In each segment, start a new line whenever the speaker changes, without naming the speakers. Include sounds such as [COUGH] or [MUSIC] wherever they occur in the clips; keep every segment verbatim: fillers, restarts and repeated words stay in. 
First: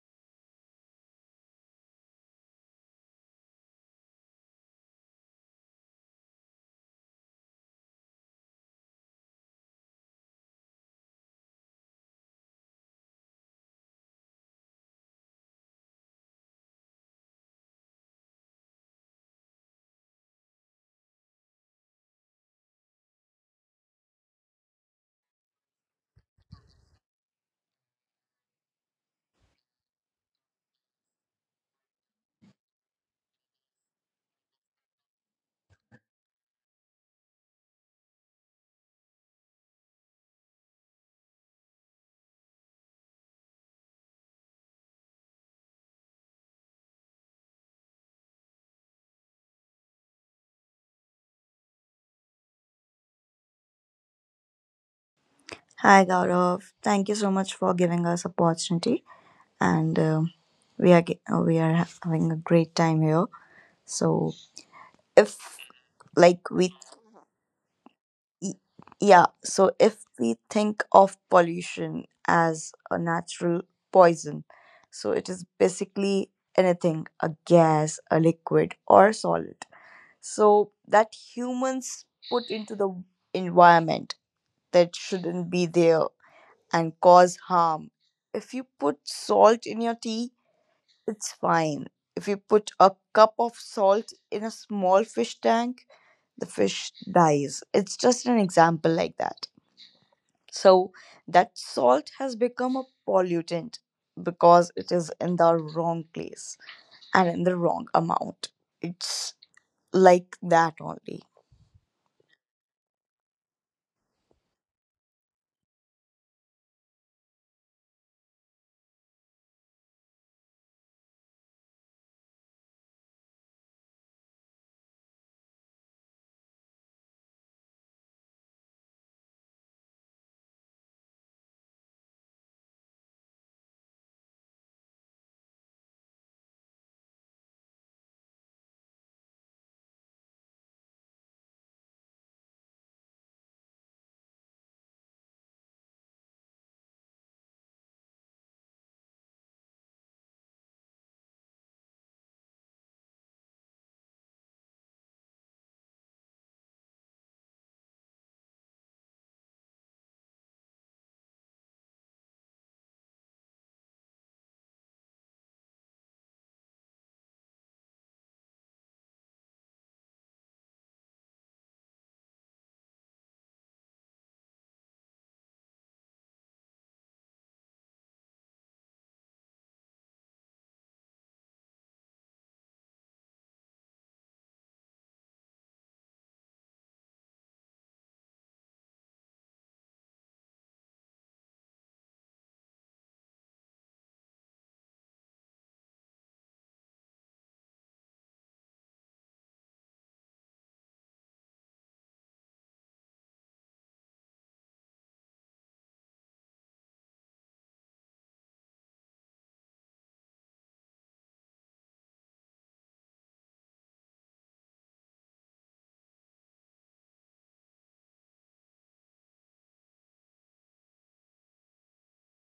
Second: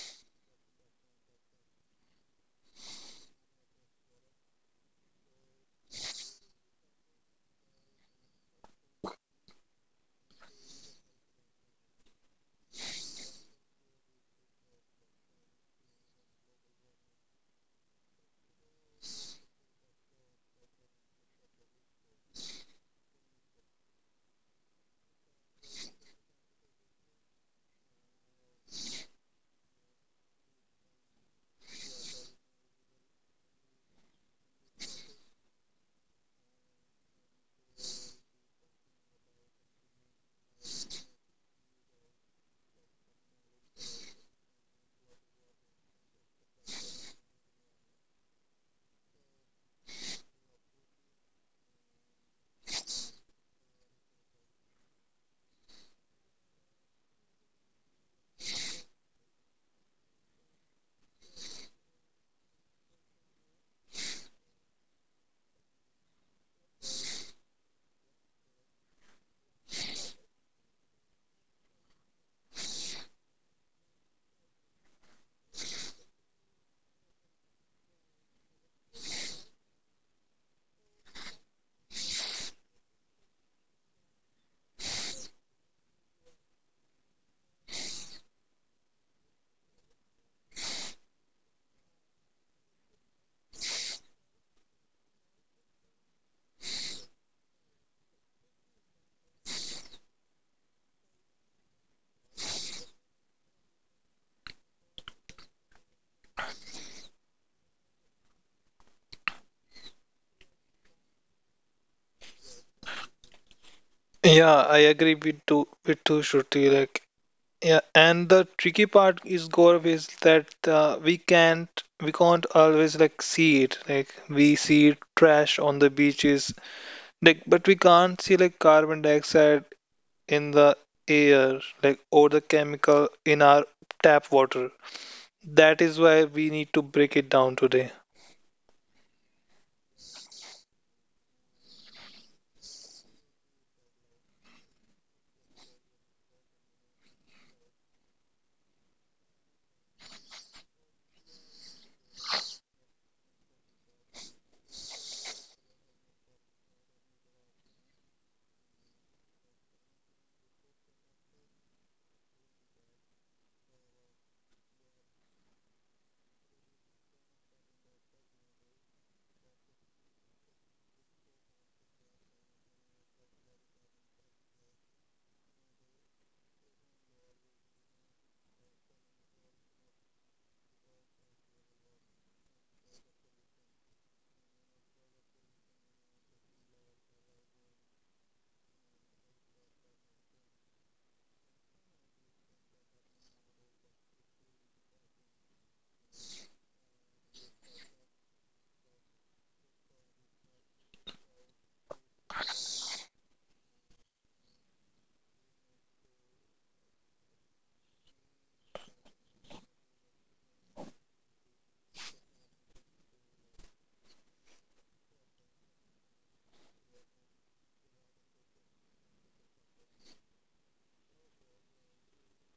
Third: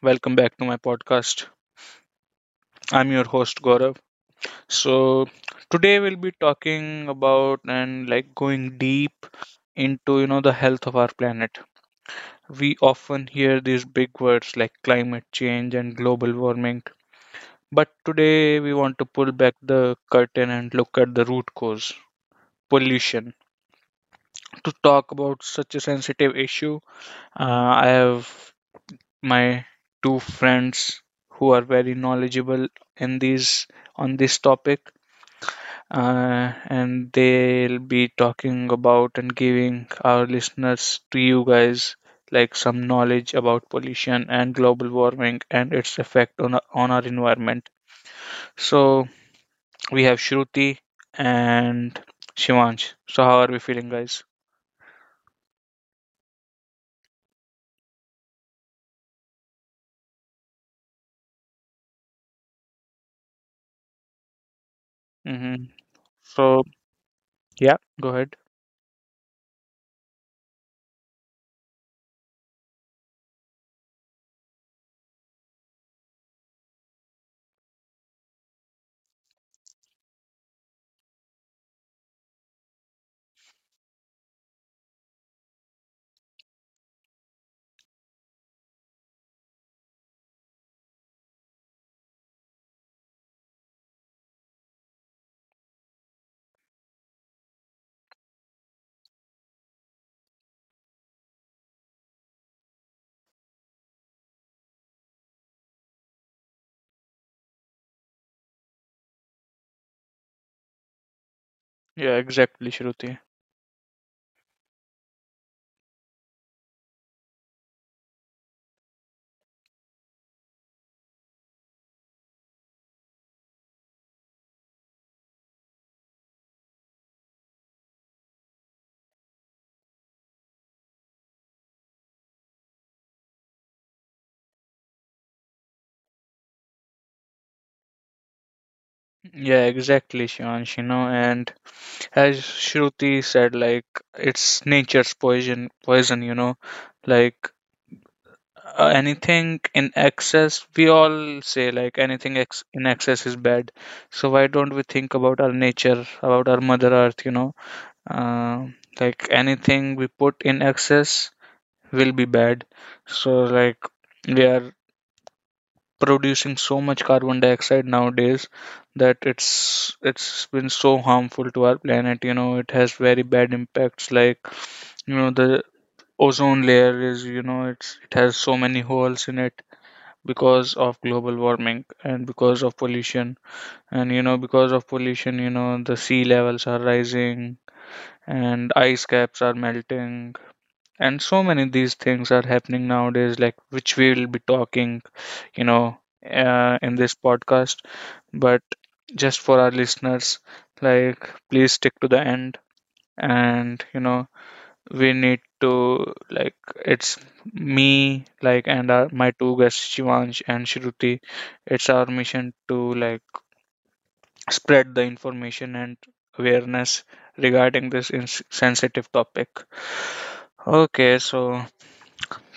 Welcome back to my podcast. I'm your host, Gaurav. So, today we'll be talking about and like going deep into you know the health of our planet. We often hear these big words like climate change and global warming, but today we want to pull back the curtain and look at the root cause, pollution. To talk about such a sensitive issue, uh, I have my two friends who are very knowledgeable in these on this topic, uh, and they'll be talking about and giving our listeners, to you guys, like some knowledge about pollution and global warming and its effect on our, on our environment. So we have Shruti and Shivansh. So how are we feeling, guys?
Hi Gaurav, thank you so much for giving us opportunity, and um we are ge- uh, we are ha- having a great time here. So if
Mm-hmm.
like
So
we,
yeah, go ahead.
y- yeah, so if we think of pollution as a natural poison, so it is basically anything a gas, a liquid, or solid. So that humans put into the environment that shouldn't be there and cause harm. If you put salt in your tea, it's fine. If you put a cup of salt in a small fish tank, the fish dies. It's just an example like that. So, that salt has become a pollutant because it is in the wrong place and in the wrong amount. It's like that only.
Yeah, exactly, Shruti.
Yeah, I agree with too with too Shruti. Like, yeah, and the tricky part is Gaurav is that uh, we can't we can't always like see it. Like we see trash on the beaches, like but we can't see like carbon dioxide in the air, like or the chemical in our tap water. That is why we need to break it down today.
Yeah, exactly, Shivansh, you know, and as Shruti said, like it's nature's poison, poison, you know, like, uh, anything in excess, we all say like anything ex- in excess is bad. So why don't we think about our nature, about our Mother Earth? you know, uh, like anything we put in excess will be bad. So like we are producing so much carbon dioxide nowadays that it's it's been so harmful to our planet. You know, it has very bad impacts. Like, you know, the ozone layer is, you know, it's it has so many holes in it because of global warming and because of pollution. And you know, because of pollution, you know, the sea levels are rising and ice caps are melting, and so many of these things are happening nowadays, like which we will be talking, you know uh, in this podcast. But just for our listeners, like please stick to the end. And you know, we need to, like, it's me, like, and our, my two guests Shivansh and Shruti, it's our mission to like spread the information and awareness regarding this ins sensitive topic. Okay, so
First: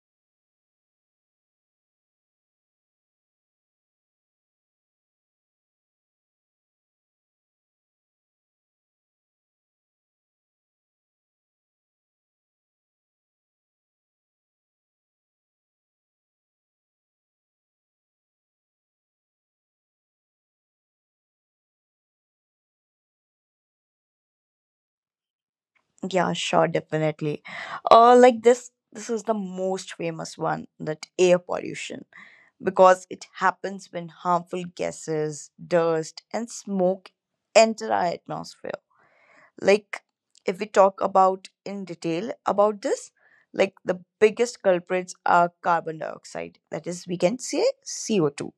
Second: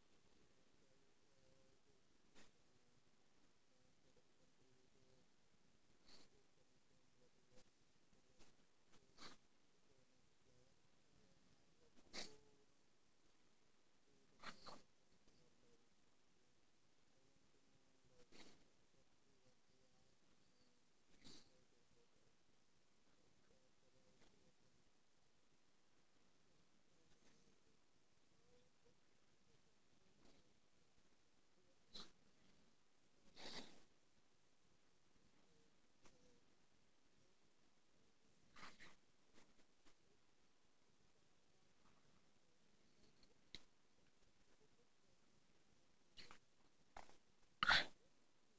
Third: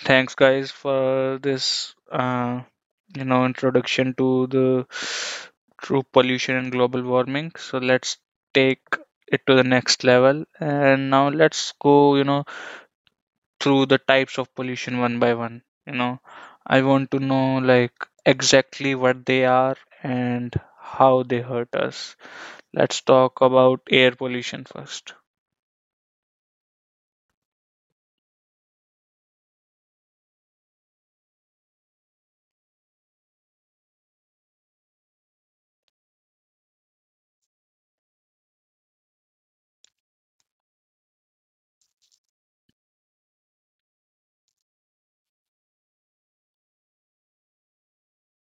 thanks, guys, for this, uh, you know, introduction to the true pollution and global warming. So let's take it to the next level, and now let's go, you know, through the types of pollution one by one. You know, I want to know like exactly what they are and how they hurt us. Let's talk about air pollution first.
Yeah, sure, definitely. Uh, like this, this is the most famous one, that air pollution, because it happens when harmful gases, dust, and smoke enter our atmosphere. Like, if we talk about in detail about this, like the biggest culprits are carbon dioxide, that is, we can say C O two.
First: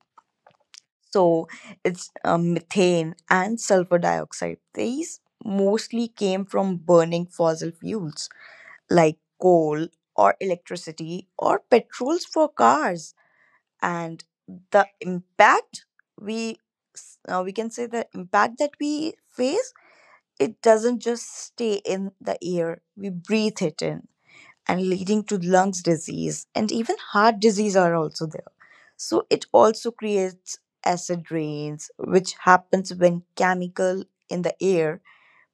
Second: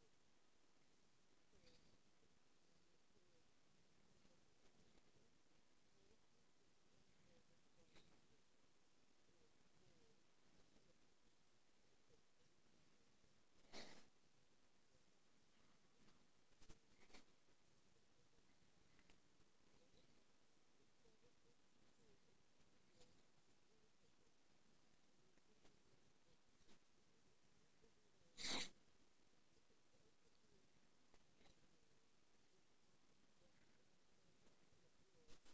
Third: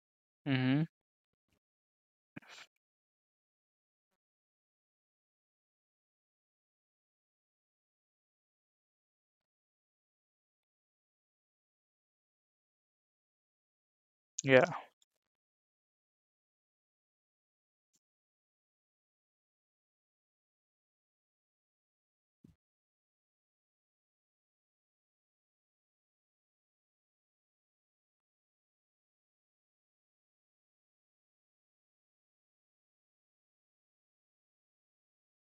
Mm-hmm.
So, it's um, methane and sulfur dioxide. These mostly came from burning fossil fuels like coal or electricity or petrols for cars, and
Yeah.
the impact we s- uh, we can say, the impact that we face, it doesn't just stay in the air, we breathe it in, and leading to lungs disease, and even heart disease are also there. So it also creates acid rains, which happens when chemical in the air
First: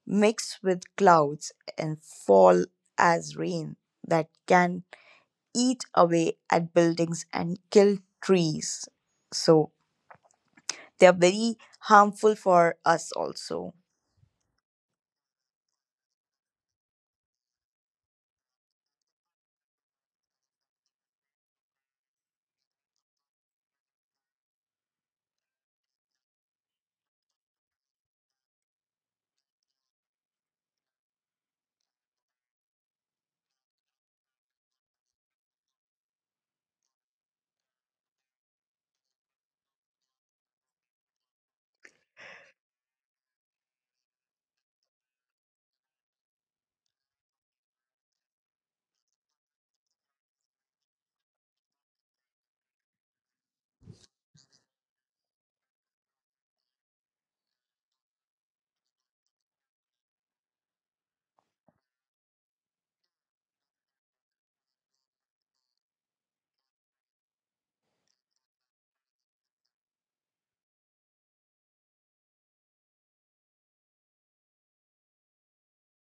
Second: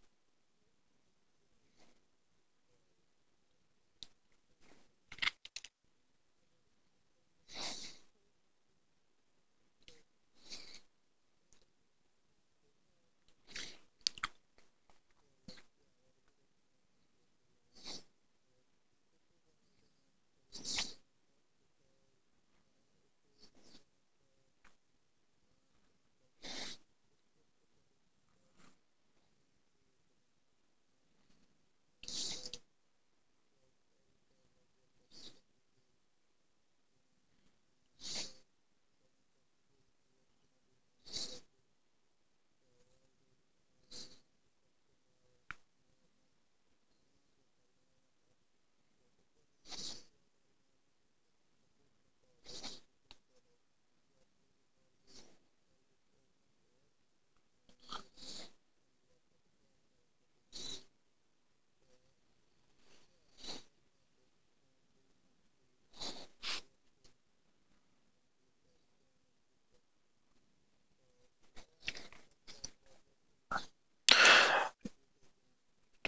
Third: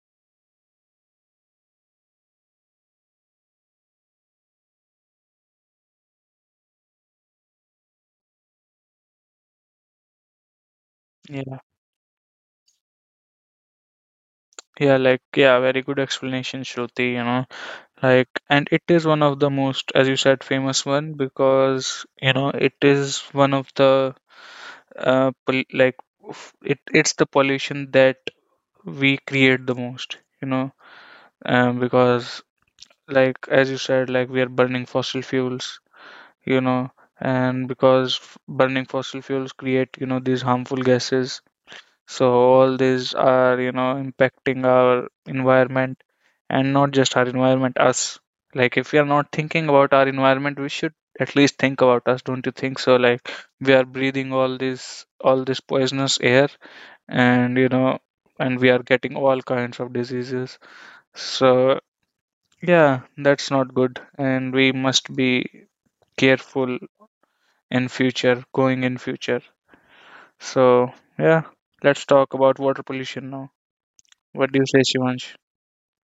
mix with clouds and fall as rain that can eat away at buildings and kill trees. So they are very
Yeah.
harmful for us also.
Yeah, like, yeah, very good explanation, Shruti. You know, like, and it is one of the most, as you said, famous one, because you know it is one of the uh, pol- like f- it it's the pollution that we create the most, you know. Um, because like as you said, like, we are burning fossil fuels, you know, and because f- burning fossil fuels create, you know, these harmful gases. So all these are, you know, impacting our environment, and not just our environment, us. Like if we are not thinking about our environment, we should at least think about us, don't you think so? Like we are breathing all this all this poisonous air, and you know, and we are getting all kinds of diseases. So yeah, that's not good, and we must be careful in future, going in future. So yeah, let's talk about water pollution now. What do you say, Shivansh?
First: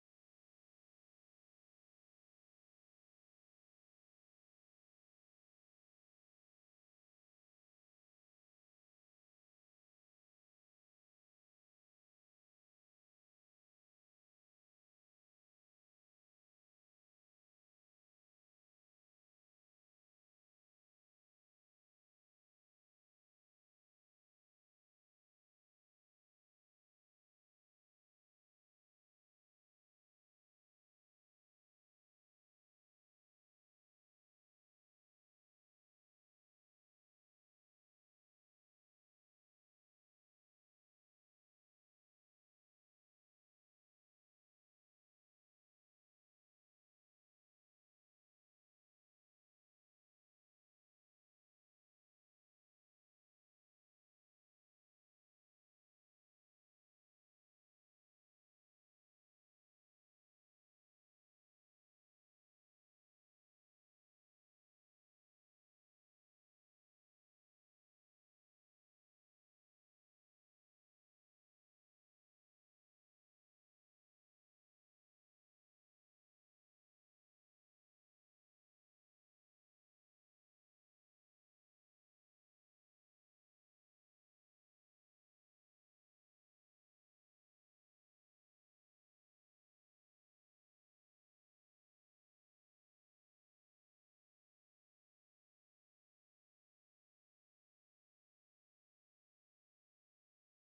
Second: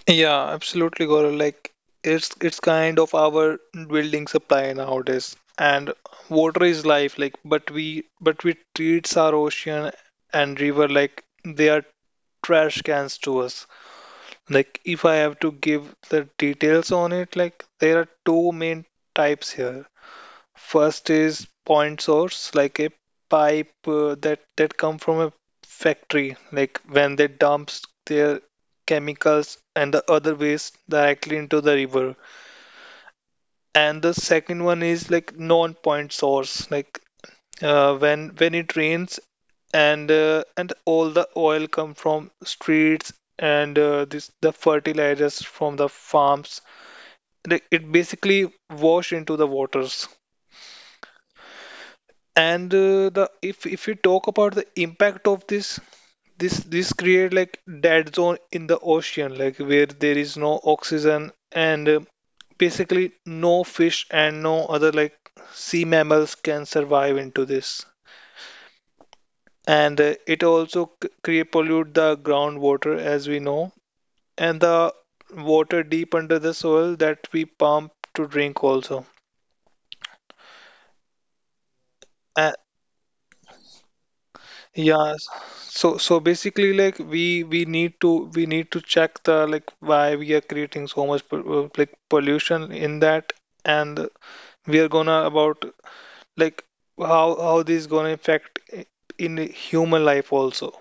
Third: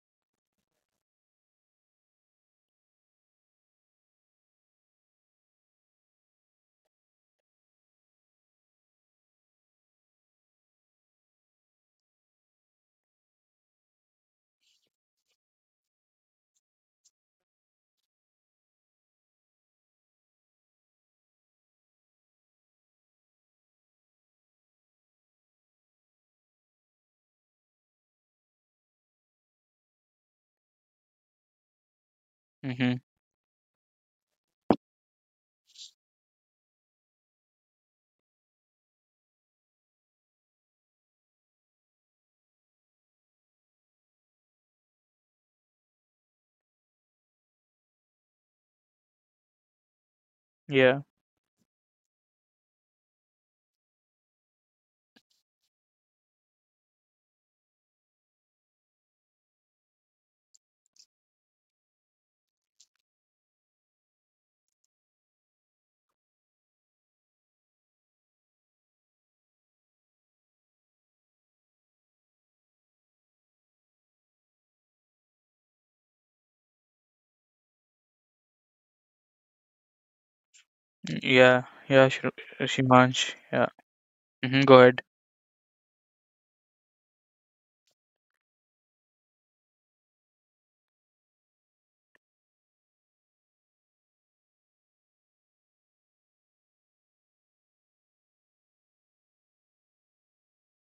Yeah, absolutely, Gaurav. Like it's it's kind of our building supply nowadays, and water is life. Like, but we but we treats our ocean and river like they are trash cans to us. Like, if I have to give the details on it, like there are two main types here. First is point source, like a pipe uh, that that come from a factory, like when they dumps their chemicals and the other waste directly into the river.
Mm-hmm.
And the second one is like non-point source, like uh, when when it rains and uh, and all the oil come from streets and uh, this the fertilizers from the farms. Like it basically wash into the waters.
Yeah,
And uh, the if if we talk about the impact of this this this create like dead zone in the ocean like where there is no oxygen and uh, basically no fish and no other like sea mammals can survive into this and uh, it also c- create pollute the groundwater as we know and the water deep under the soil that we pump to drink also.
yeah, yeah, Shri-
A.
Shivansh. Yeah. Mm-hmm. Go ahead.
Yeah, s- so so basically, like we we need to we need to check the like why we are creating so much pol- uh, like pollution in that, and we are gonna about like how how this gonna affect i- in the human life also.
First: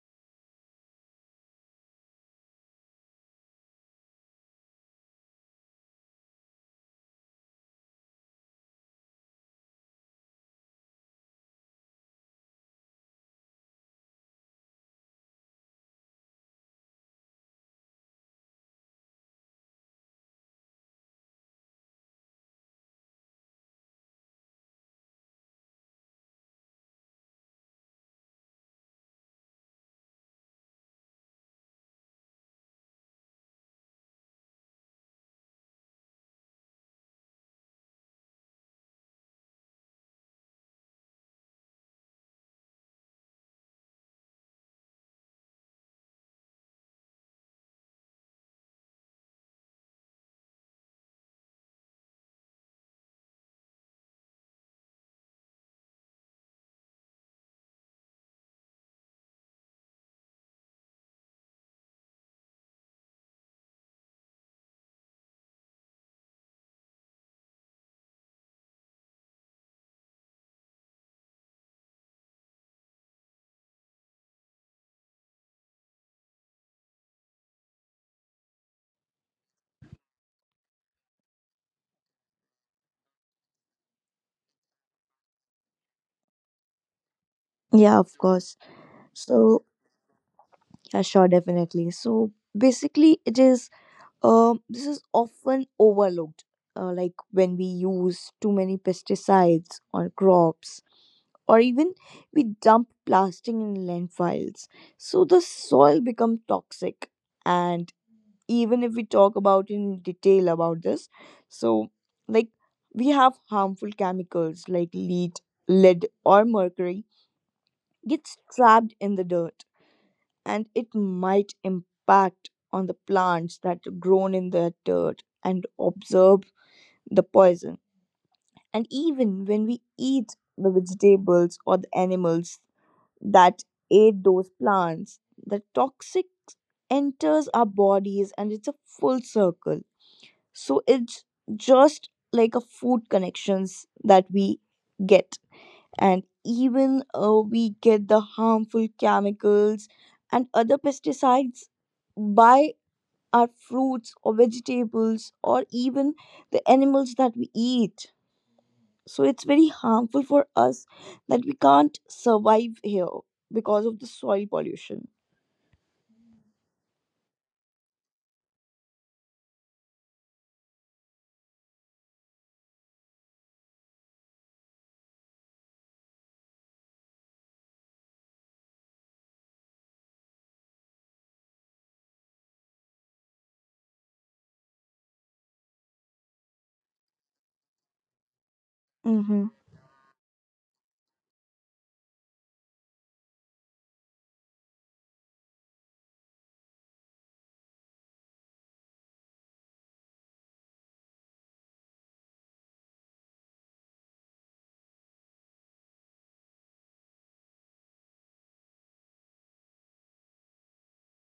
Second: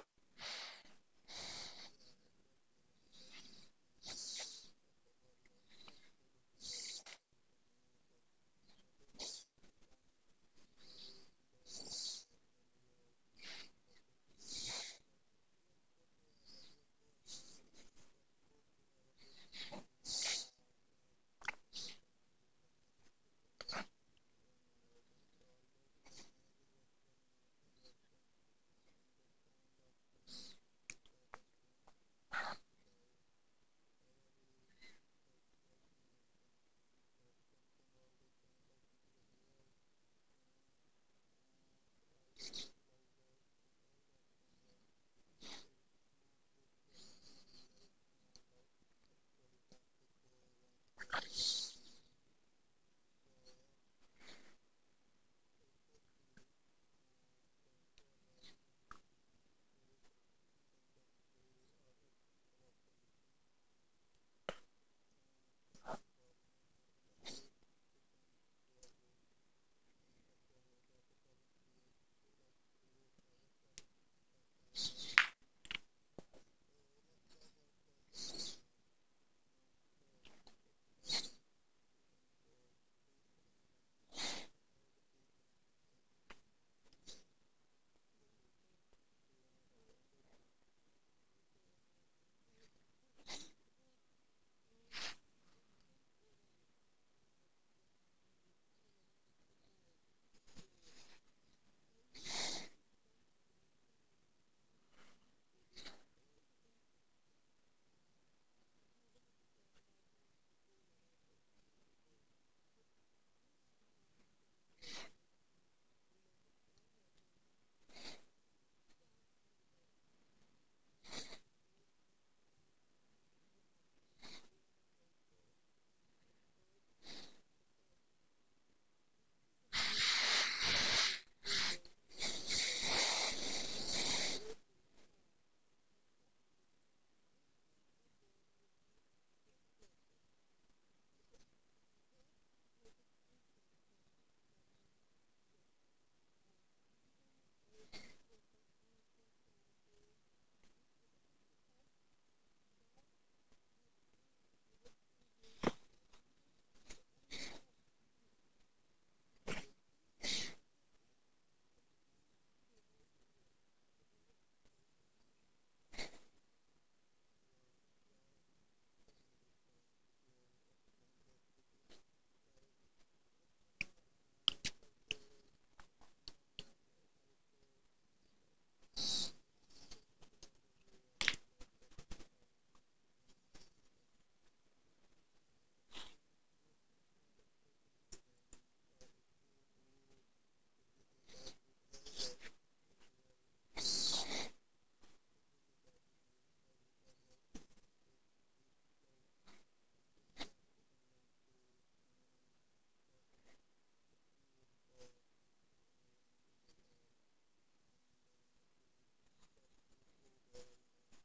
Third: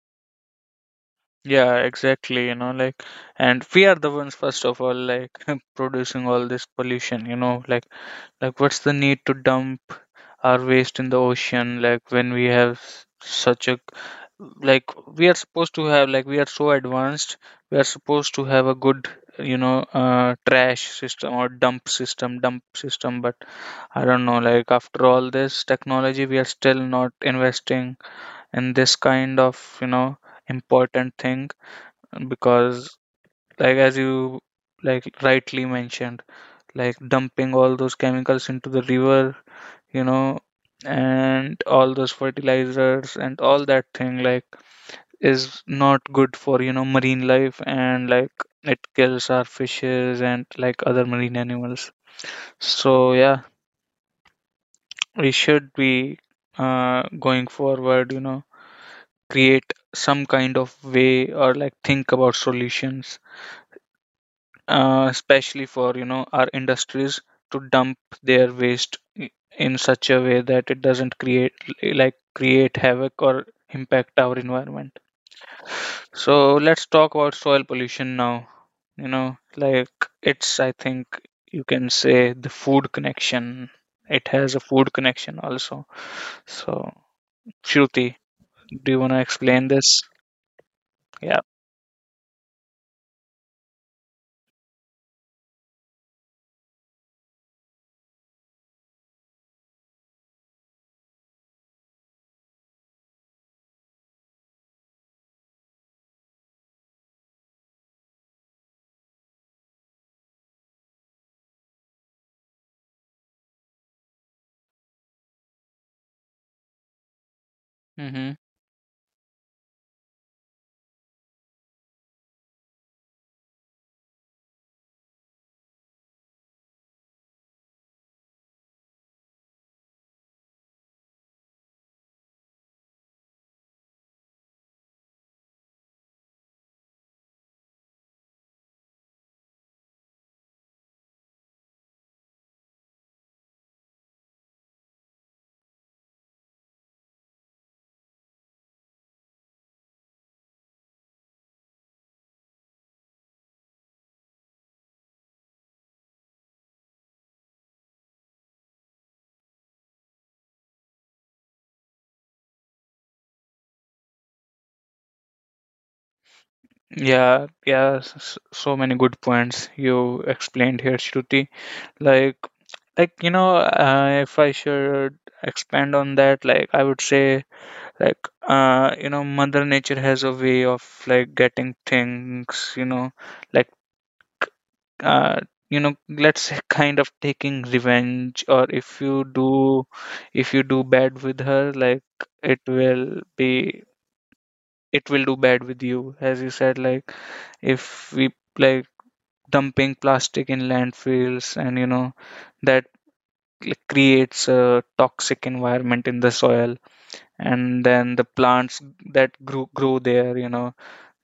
Yeah, exactly. You know, like, and we are the ones, first of all, like, [LAUGHS] producing all this pollution, you know, like. Like, what's the need to dump our waste in the ocean? Like, when we have s- such a, like, we are supposed to have, like, we are so advanced, we are supposed to have a good, you know, uh, trash system or dump system dump system. But I don't know, like after all this technology we are still not investing in this kind of, you know, important thing. Because, like, as you like rightly mentioned, like dumping all those chemicals into the river, you know, and all those fertilizers and all that thing, like, is not good for, you know, marine life, and like it kills our fishes and like other marine animals. So yeah, we should be, uh, going forward, you know, create some kind of way, or like think about solutions, uh, especially for, you know, our industries, to dump their waste i- in such a way that it doesn't create, like, create havoc or impact our environment. So let's talk about soil pollution now. You know, like it's, I think you can say the food connection, it has a food connection also. So,
Yeah,
Shruti,
of course.
do you want to
So,
explain this?
yeah, sure,
Yeah.
definitely. So, basically, it is, um, this is often overlooked, uh, like when we use too many pesticides on crops, or even we dump plastic in landfills. So, the soil becomes toxic. And even if we talk about in detail about this, so like we have harmful chemicals like lead lead or mercury
Mm-hmm.
gets trapped in the dirt, and it might impact on the plants that are grown in that dirt and absorb the poison. And even when we eat the vegetables or the animals that ate those plants, the toxic enters our bodies and it's a full circle. So it's just like a food connections that we get. And even uh, we get the harmful chemicals and other pesticides by our fruits or vegetables or even the animals that we eat. So it's very harmful for us, that we can't survive here because of the soil pollution.
Yeah, yeah, s- s- so many good points you explained here, Shruti. Like, like you know, uh, if I should expand on that, like I would say, like uh, you know, Mother Nature has a way of like getting things, you know, like uh, you know, let's say [LAUGHS] kind of taking revenge. Or if you
Mhm.
do, if you do bad with her, like, it will be, it will do bad with you, as you said. Like if we, like, dumping plastic in landfills, and you know, that creates a toxic environment in the soil, and then the plants that grow, grow there, you know,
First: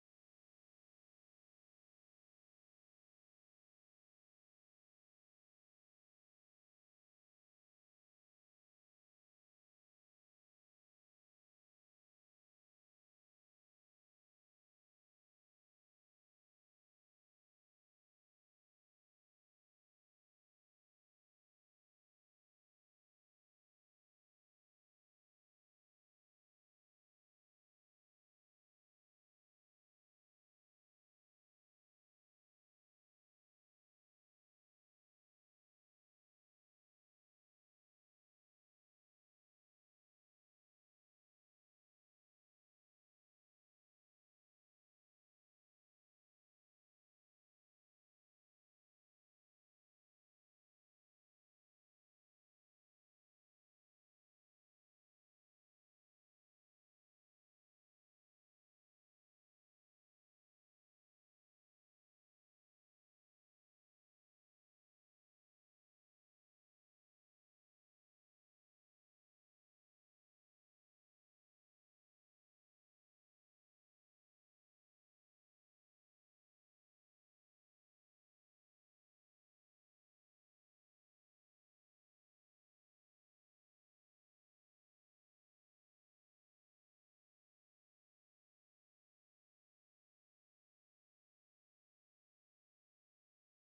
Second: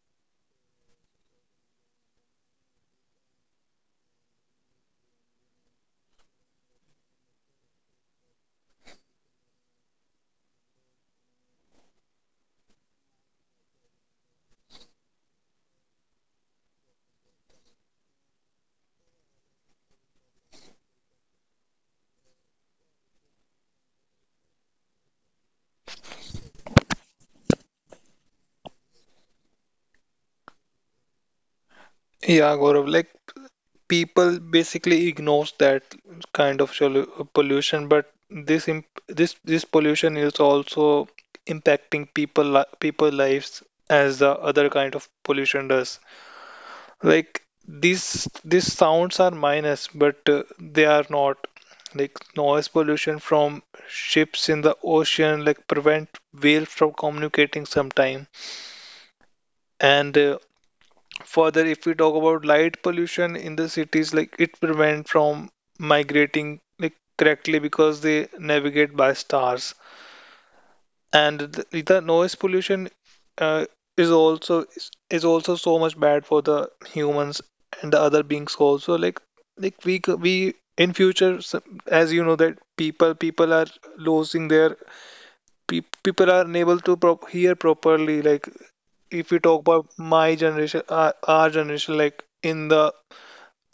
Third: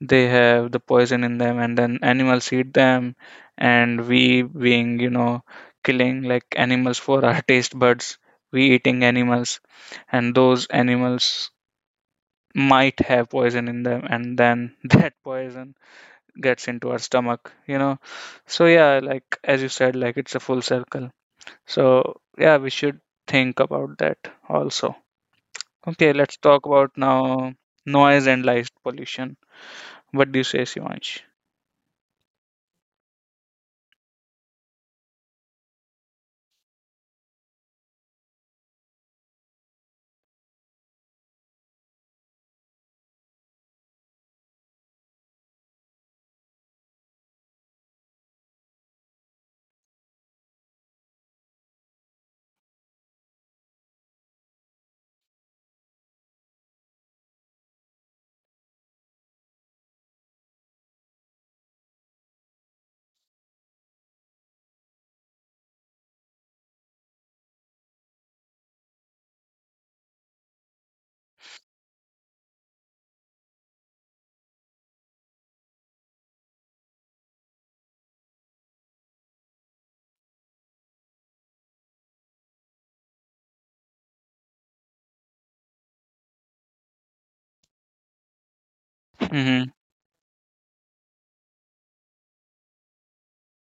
they have the poison in them, and then animals eat them. And we, being, you know, killing like animals for our [LAUGHS] taste buds, we eating animals, and those animals might have poison in them, and then [LAUGHS] that poison gets into our stomach, you know. So yeah, like, as you said, like, it's a full circle. So yeah, we should think about that also. Okay, let's talk about now noise and light pollution. What do you say, Shivansh?
Yeah, Gaurav, like people basically ignores that kind of solu- pollution, but this imp this this pollution is also impacting people li people lives as the other kind of pollution does. Like these these sounds are minus, but uh, they are not. Like noise pollution from ships in the ocean like prevent whales from communicating sometime. And uh, further, if we talk about light pollution in the cities, like it prevent from migrating like correctly because they navigate by stars. And th- the noise pollution uh, is also is, is also so much bad for the humans and the other beings also like like we c- we in future s- as you know that people people are losing their peop people are unable to prop hear properly like if we talk
Hmm.
about my generation our, our generation like in the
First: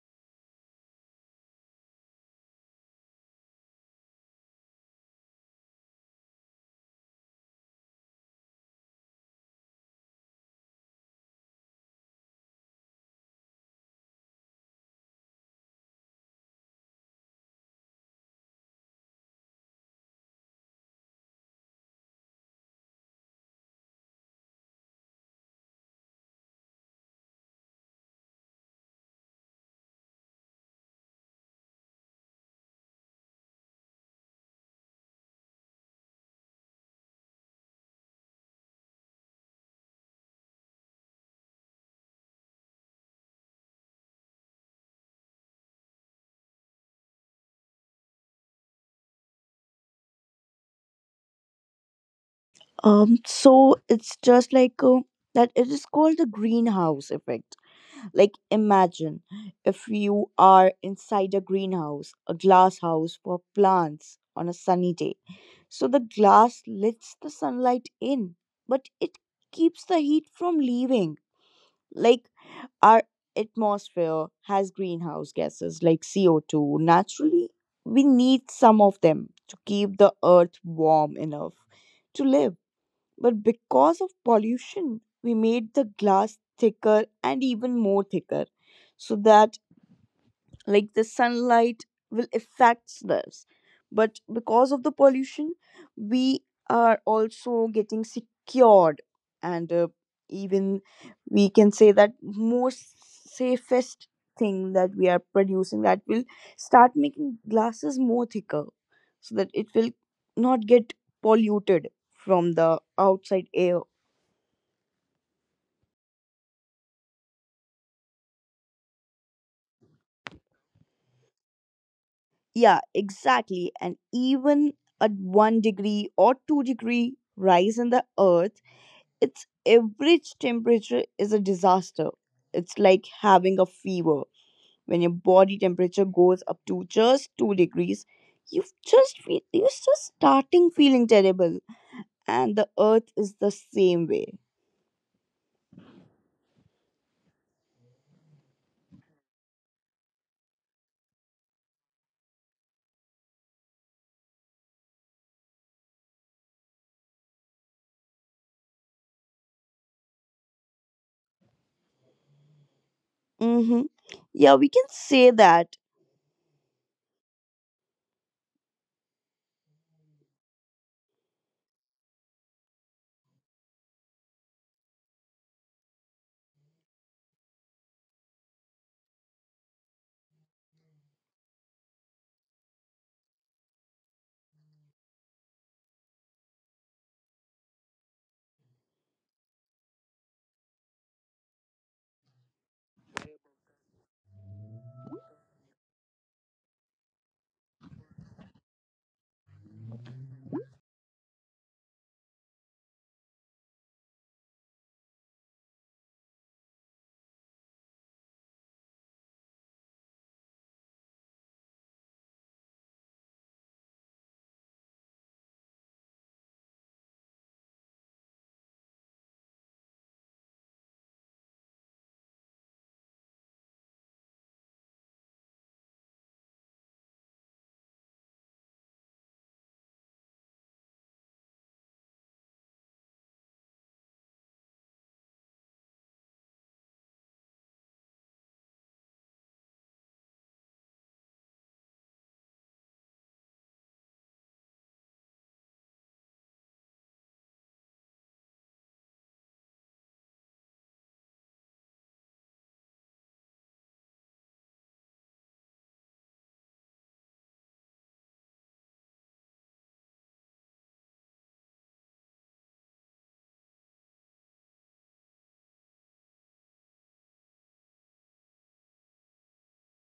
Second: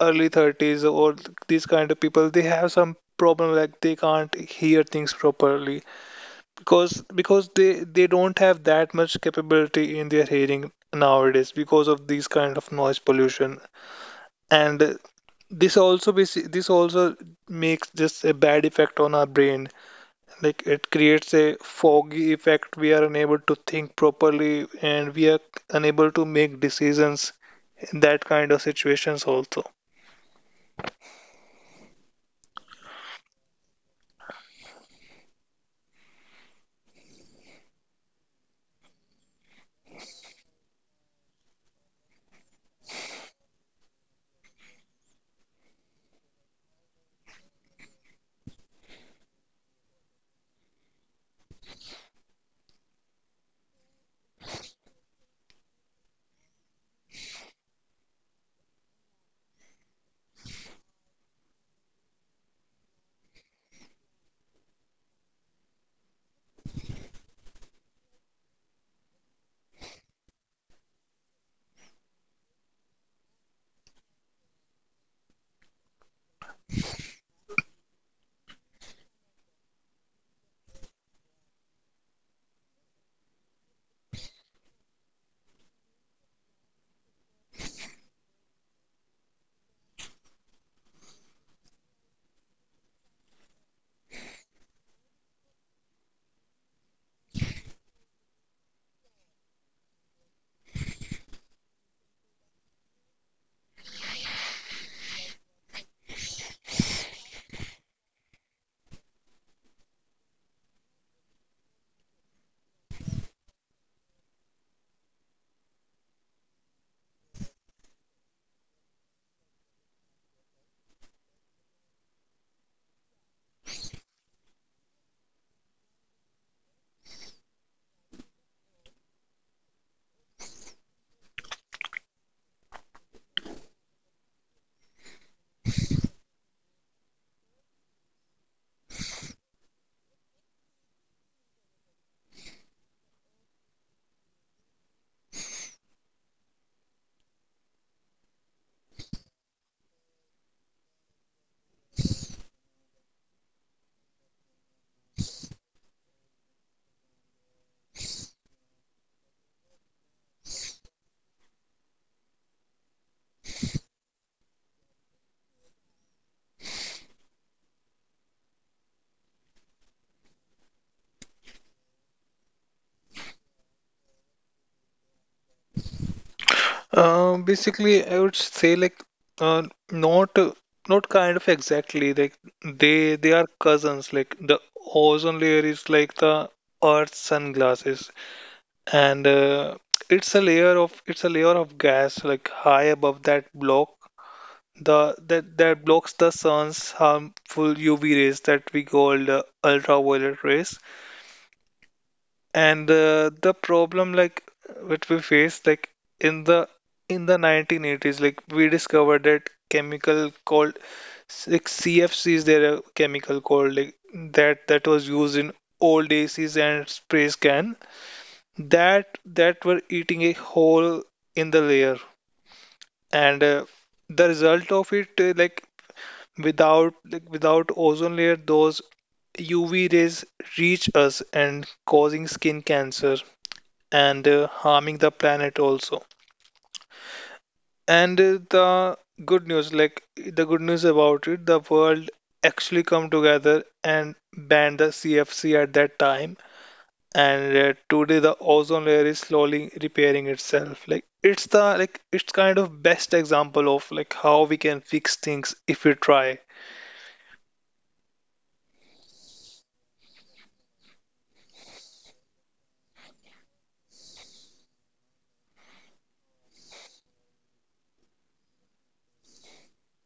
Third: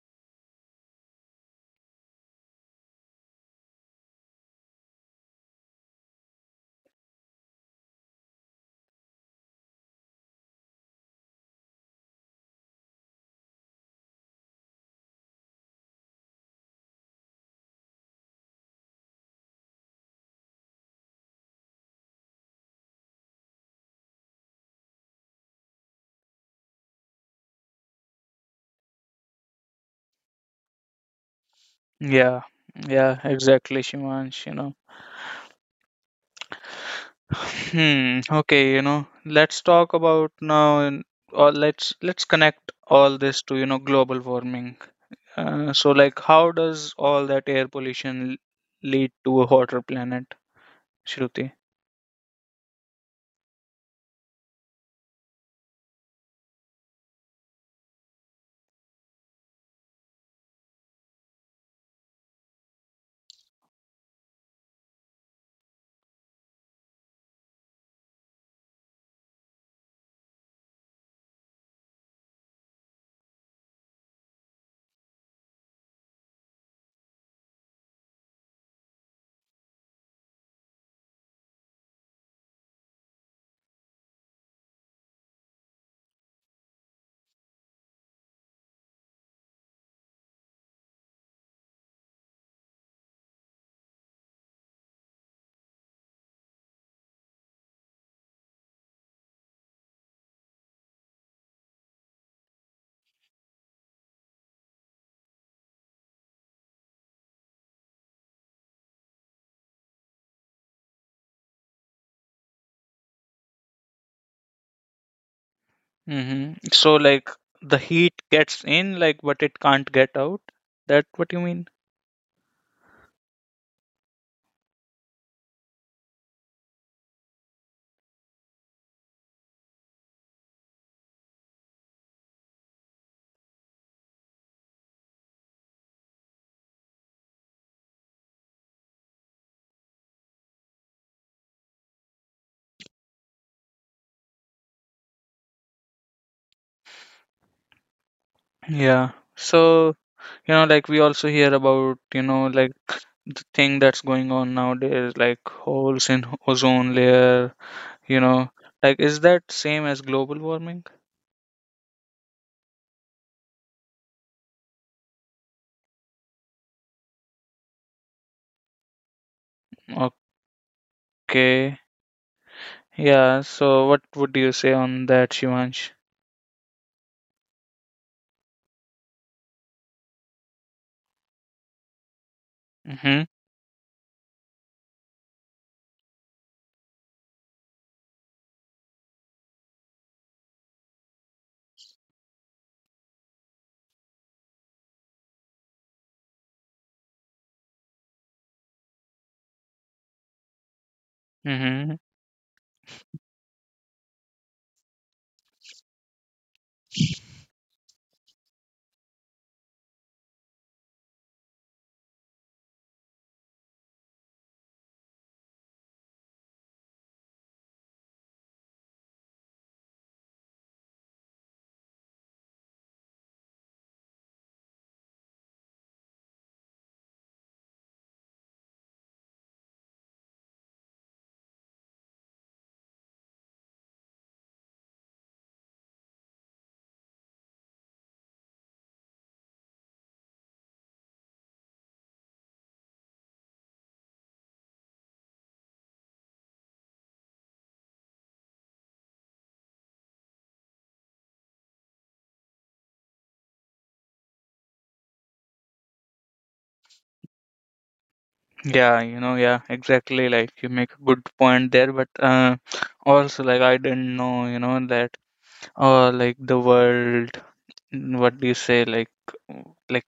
early thirties or th- these kind of people they have some problem like they can't hear things properly because because they they don't have that much capability in their hearing nowadays because of these kind of noise pollution and uh, this also basi- this also makes just a bad effect on our brain like it creates a foggy effect we are unable to think properly and we are unable to make decisions in that kind of situations also.
Yeah, yeah, exactly, Shivansh, you know. Hmm, okay, you know, let's talk about now and- or let's let's connect all this to, you know, global warming. Uh, so like how does all that air pollution l- lead to a hotter planet, Shruti?
Um, so it's just like uh, that it is called the greenhouse effect. Like, imagine if you are inside a greenhouse, a glass house for plants on a sunny day. So the glass lets the sunlight in, but it keeps the heat from leaving. Like, our atmosphere has greenhouse gases like C O two. Naturally, we need some of them to keep the earth warm enough to live. But because of pollution, we made the glass thicker and even more thicker, so that like the sunlight will affect this. But because of the pollution, we are also getting secured, and uh, even we can say that more safest thing that we are producing that will start making glasses more thicker so that it will not get polluted from the outside air.
Hmm. So like the heat gets in, like, but it can't get out. That what you mean?
Yeah, exactly. And even a one degree or two degree rise in the earth, its average temperature is a disaster. It's like having a fever. When your body temperature goes up to just two degrees, you've just feel, you're just starting feeling terrible. And the earth is the same way.
Yeah. So you know, like, we also hear about, you know, like, the thing that's going on nowadays, like holes in ozone layer. You know, like, is that same as global warming?
Mm-hmm. Yeah, we can say that.
Okay. Yeah. So what would you say on that, Shivansh?
Um, basically, I would say like uh, not uh, not kind of exactly like they
Mm-hmm.
they are cousins. Like the ozone layer is like the Earth's sunglasses, and uh, it's a layer of it's a layer of gas like high above that block the that that blocks the sun's harmful U V rays that we call the ultraviolet rays.
Mm-hmm.
And uh, the problem like what we faced like in the in the nineteen eighties like we discovered that chemical called like C F C is there a chemical called like that that was used in old A Cs and spray can that that were eating a hole in the layer and uh, the result of it uh, like without like without ozone layer those U V rays reach us and causing skin cancer and uh, harming the planet also. And uh, the good news, like the good news about it, the world actually come together and banned the C F C at that time. And uh, today the ozone layer is slowly repairing itself. Like it's the like it's kind of best example of like how we can fix things if we try.
Yeah, you know, yeah, exactly. Like you make a good point there, but uh, also, like, I didn't know, you know, that uh, like, the world, mm, what do you say, like, mm, like,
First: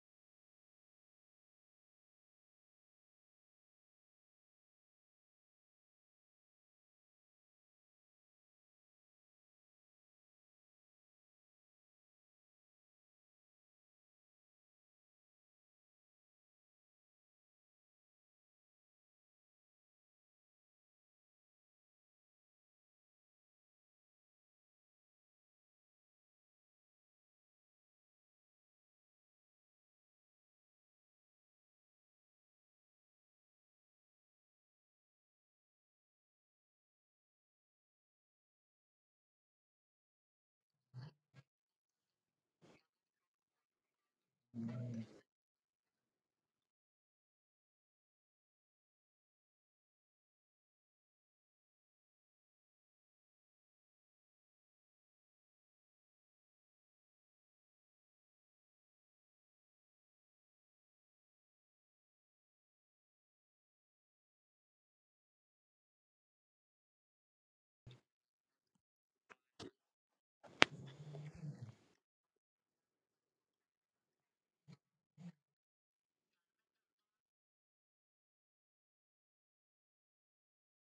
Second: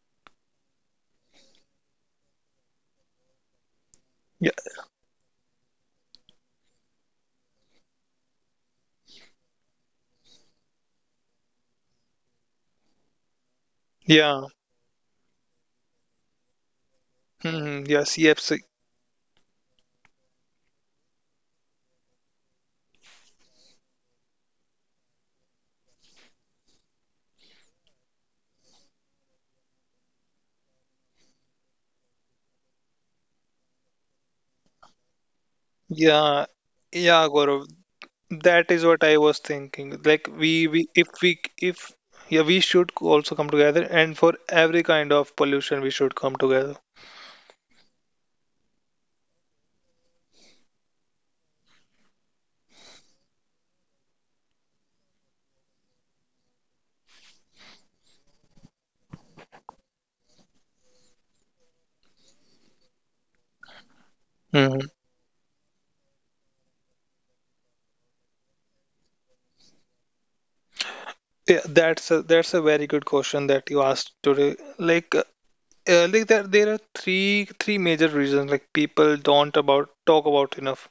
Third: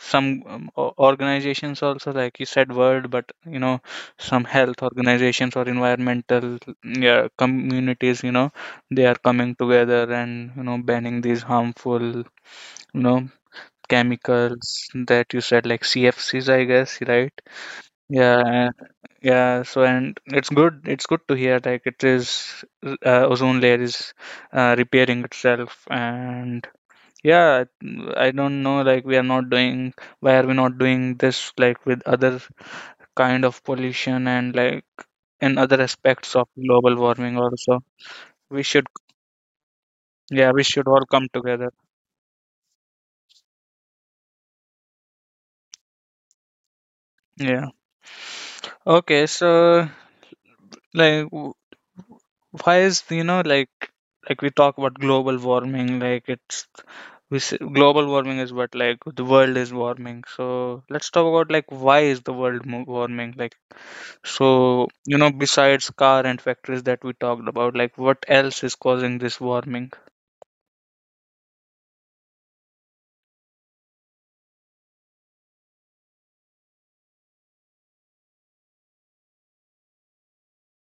some um, o- organizations also, like you said, world, but you know, some
Yeah,
health organizations or environmental, yeah, communities, you know, they are coming together and you know banning these harmful, you know,
yeah,
chemicals that you said like C F Cs, I guess, right?
hmm, yeah. C F C,
Yeah, yeah, so and it's good. It's good to hear like it is, uh, ozone layer is, uh, repairing itself. And yeah, I don't know. Like we are not doing. Why are we not doing this, like, with other kind of pollution, and like in other aspects
yeah,
of global
yeah,
warming
Gaurav.
also? We
That is
should.
what I was thinking. Like
Yeah, we
we,
should
we
all
if
come
we
together.
if yeah we should also come together and for every kind of pollution we should come together.
Yeah. Okay, so, like w- why is, you know, like, like we talk about global warming, like it's, we s global warming is what, like, the world is warming, so let's talk about, like, why is the world mo- warming. Like, so,
Hmm.
you know, besides car and factories that we talked about, like what else is causing this warming?
Yeah, that's a that's a very good question that you asked today. Like uh, uh, like there there are three three major reasons like people don't about talk about enough.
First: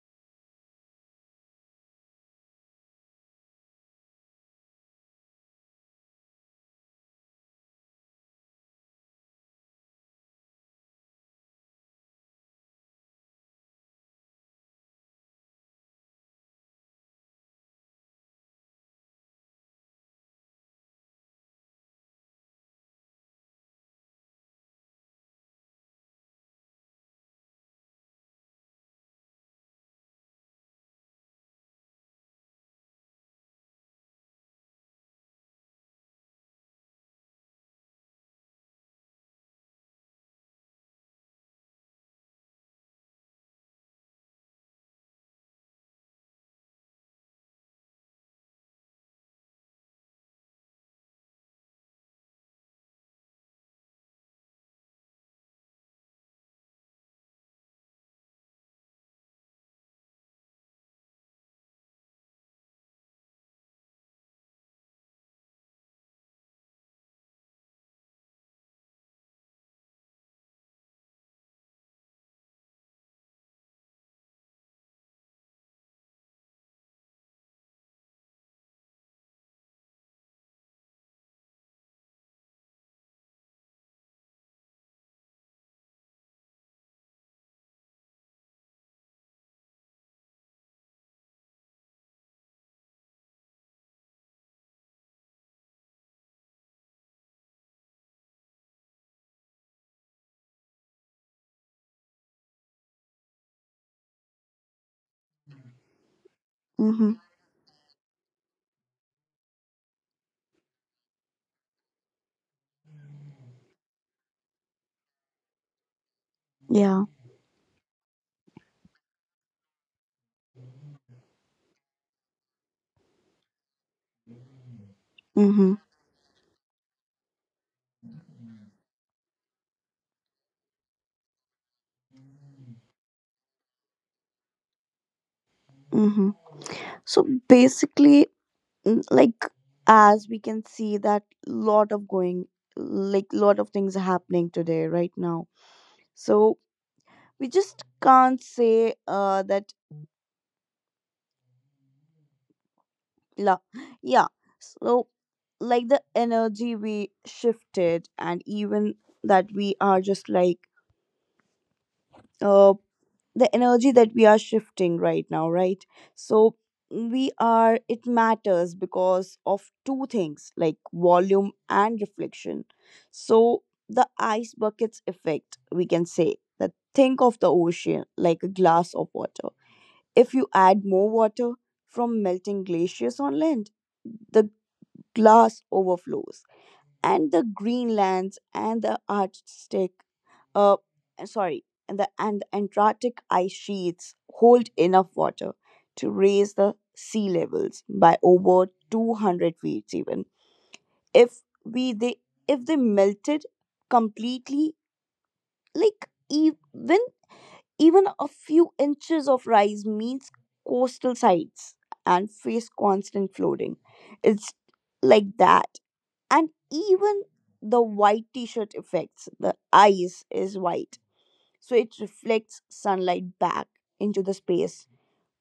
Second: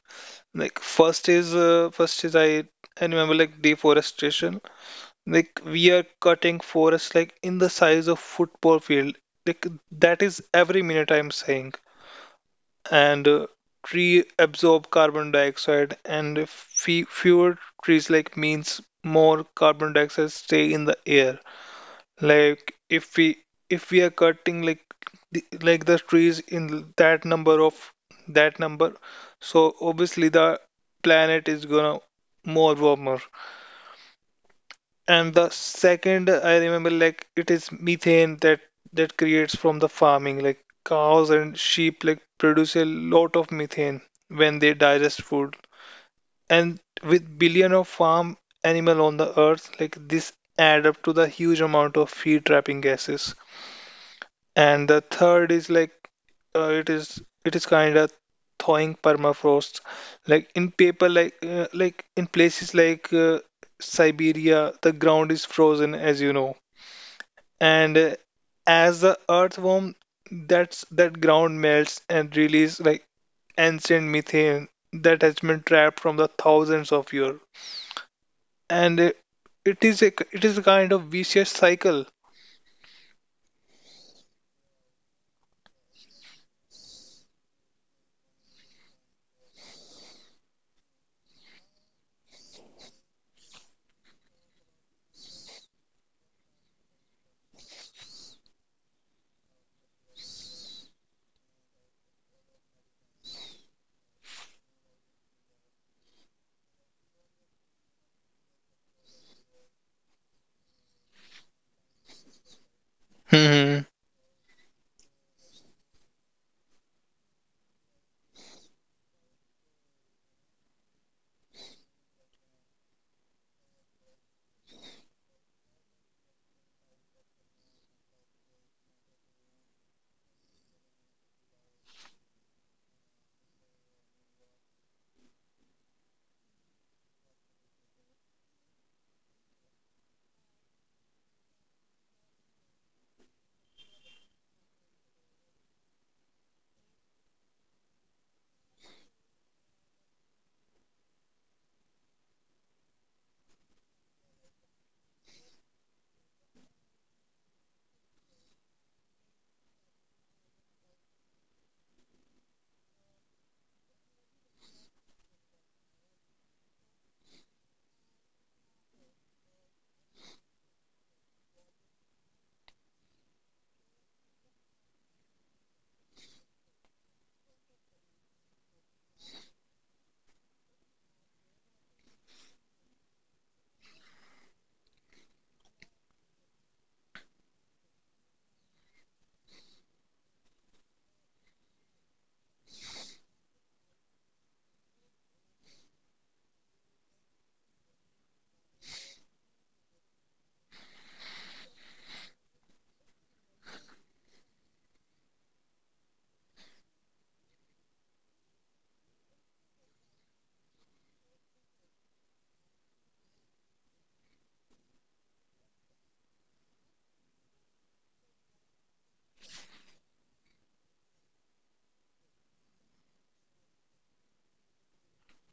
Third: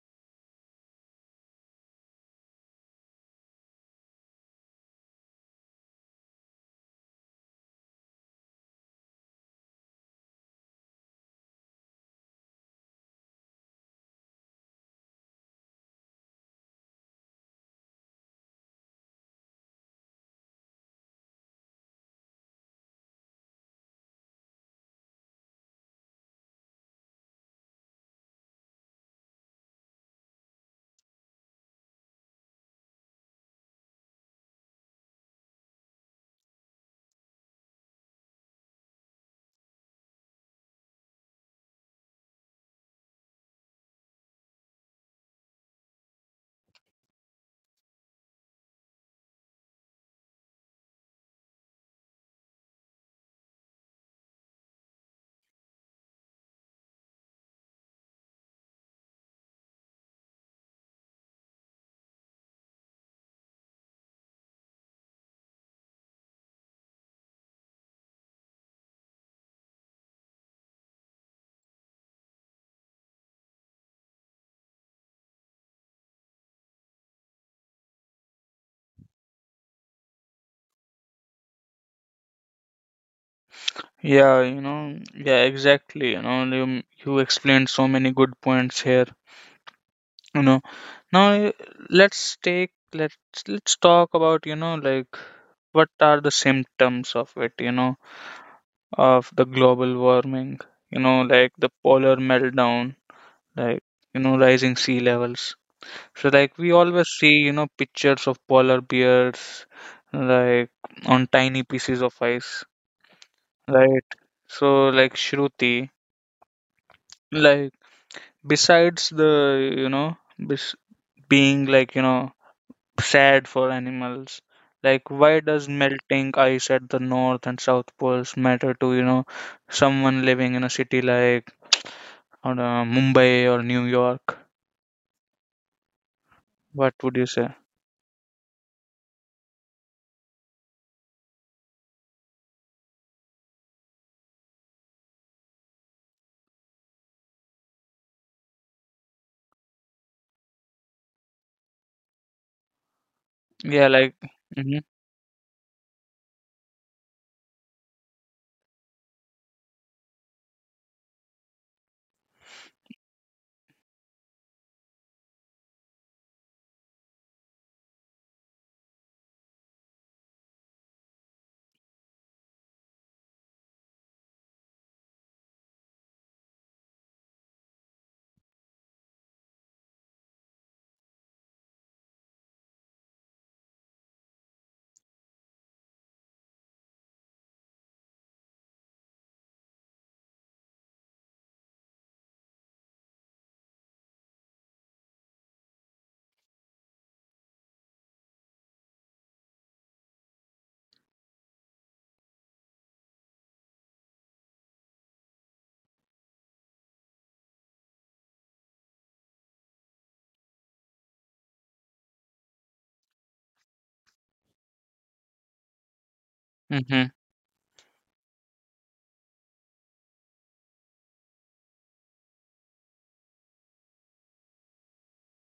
Like first is uh, first is I I remember like deforestation. Like we are cutting forests like in the size of football field. Like that is every minute I'm saying and uh, tree absorb carbon dioxide and fe- fewer trees like means more carbon dioxide stay in the air like if we if we are cutting like the, like the trees in that number of that number so obviously the planet is gonna more warmer. And the second, I remember like it is methane that that creates from the farming. Like cows and sheep like produce a lot of methane when they digest food. And with billion of farm animal on the earth, like this add up to the huge amount of feed trapping gases. And the third is like uh, it is it is kind of thawing permafrost. Like in paper, like uh, like in places like uh, Siberia, the ground is frozen, as you know and uh, as the earth warms, that's that ground melts and release like ancient methane that has been trapped from the thousands of years and uh, it is a it is a kind of vicious cycle.
Yeah, you know, yeah, exactly, you know. You, you explained so many good points here, you know. Now, uh, let's take, let's let's talk about, you know, like, what are the symptoms of it, you know, of the global warming, you know, like the polar meltdown, like, you know, rising sea levels. So, like, we always
Mm-hmm.
see, you know, pictures of polar bears, like, on tiny pieces of ice,
Hmm.
right? So, like, Shruti,
Yeah.
like, besides the, you know, bes- being, like, you know, sad for animals. Like, why does
Mm-hmm.
melting ice at the north and south poles matter to, you know, someone living in a city like, [TSK] I don't know, Mumbai or New York?
Mm-hmm.
What would you
So
say?
basically, n- like as we can see that lot of going like lot of things are happening today right now, so we just can't say uh that la,
Yeah, like,
yeah,
hmm.
so like the energy we shifted, and even that we are just like uh the energy that we are shifting right now, right? So we are, it matters because of two things, like volume and reflection. So the ice buckets effect, we can say that, think of the ocean like a glass of water. If you add more water from melting glaciers on land, the glass overflows. And the Greenlands and the Arctic uh, sorry, and the, and the Antarctic ice sheets hold enough water to raise the sea levels by over two hundred feet even, if we they if they melted completely. Like even even a few inches of rise means coastal sites and face constant flooding. It's like that. And
Hmm.
even the white T-shirt effects: the ice is white, so it reflects sunlight back into the space.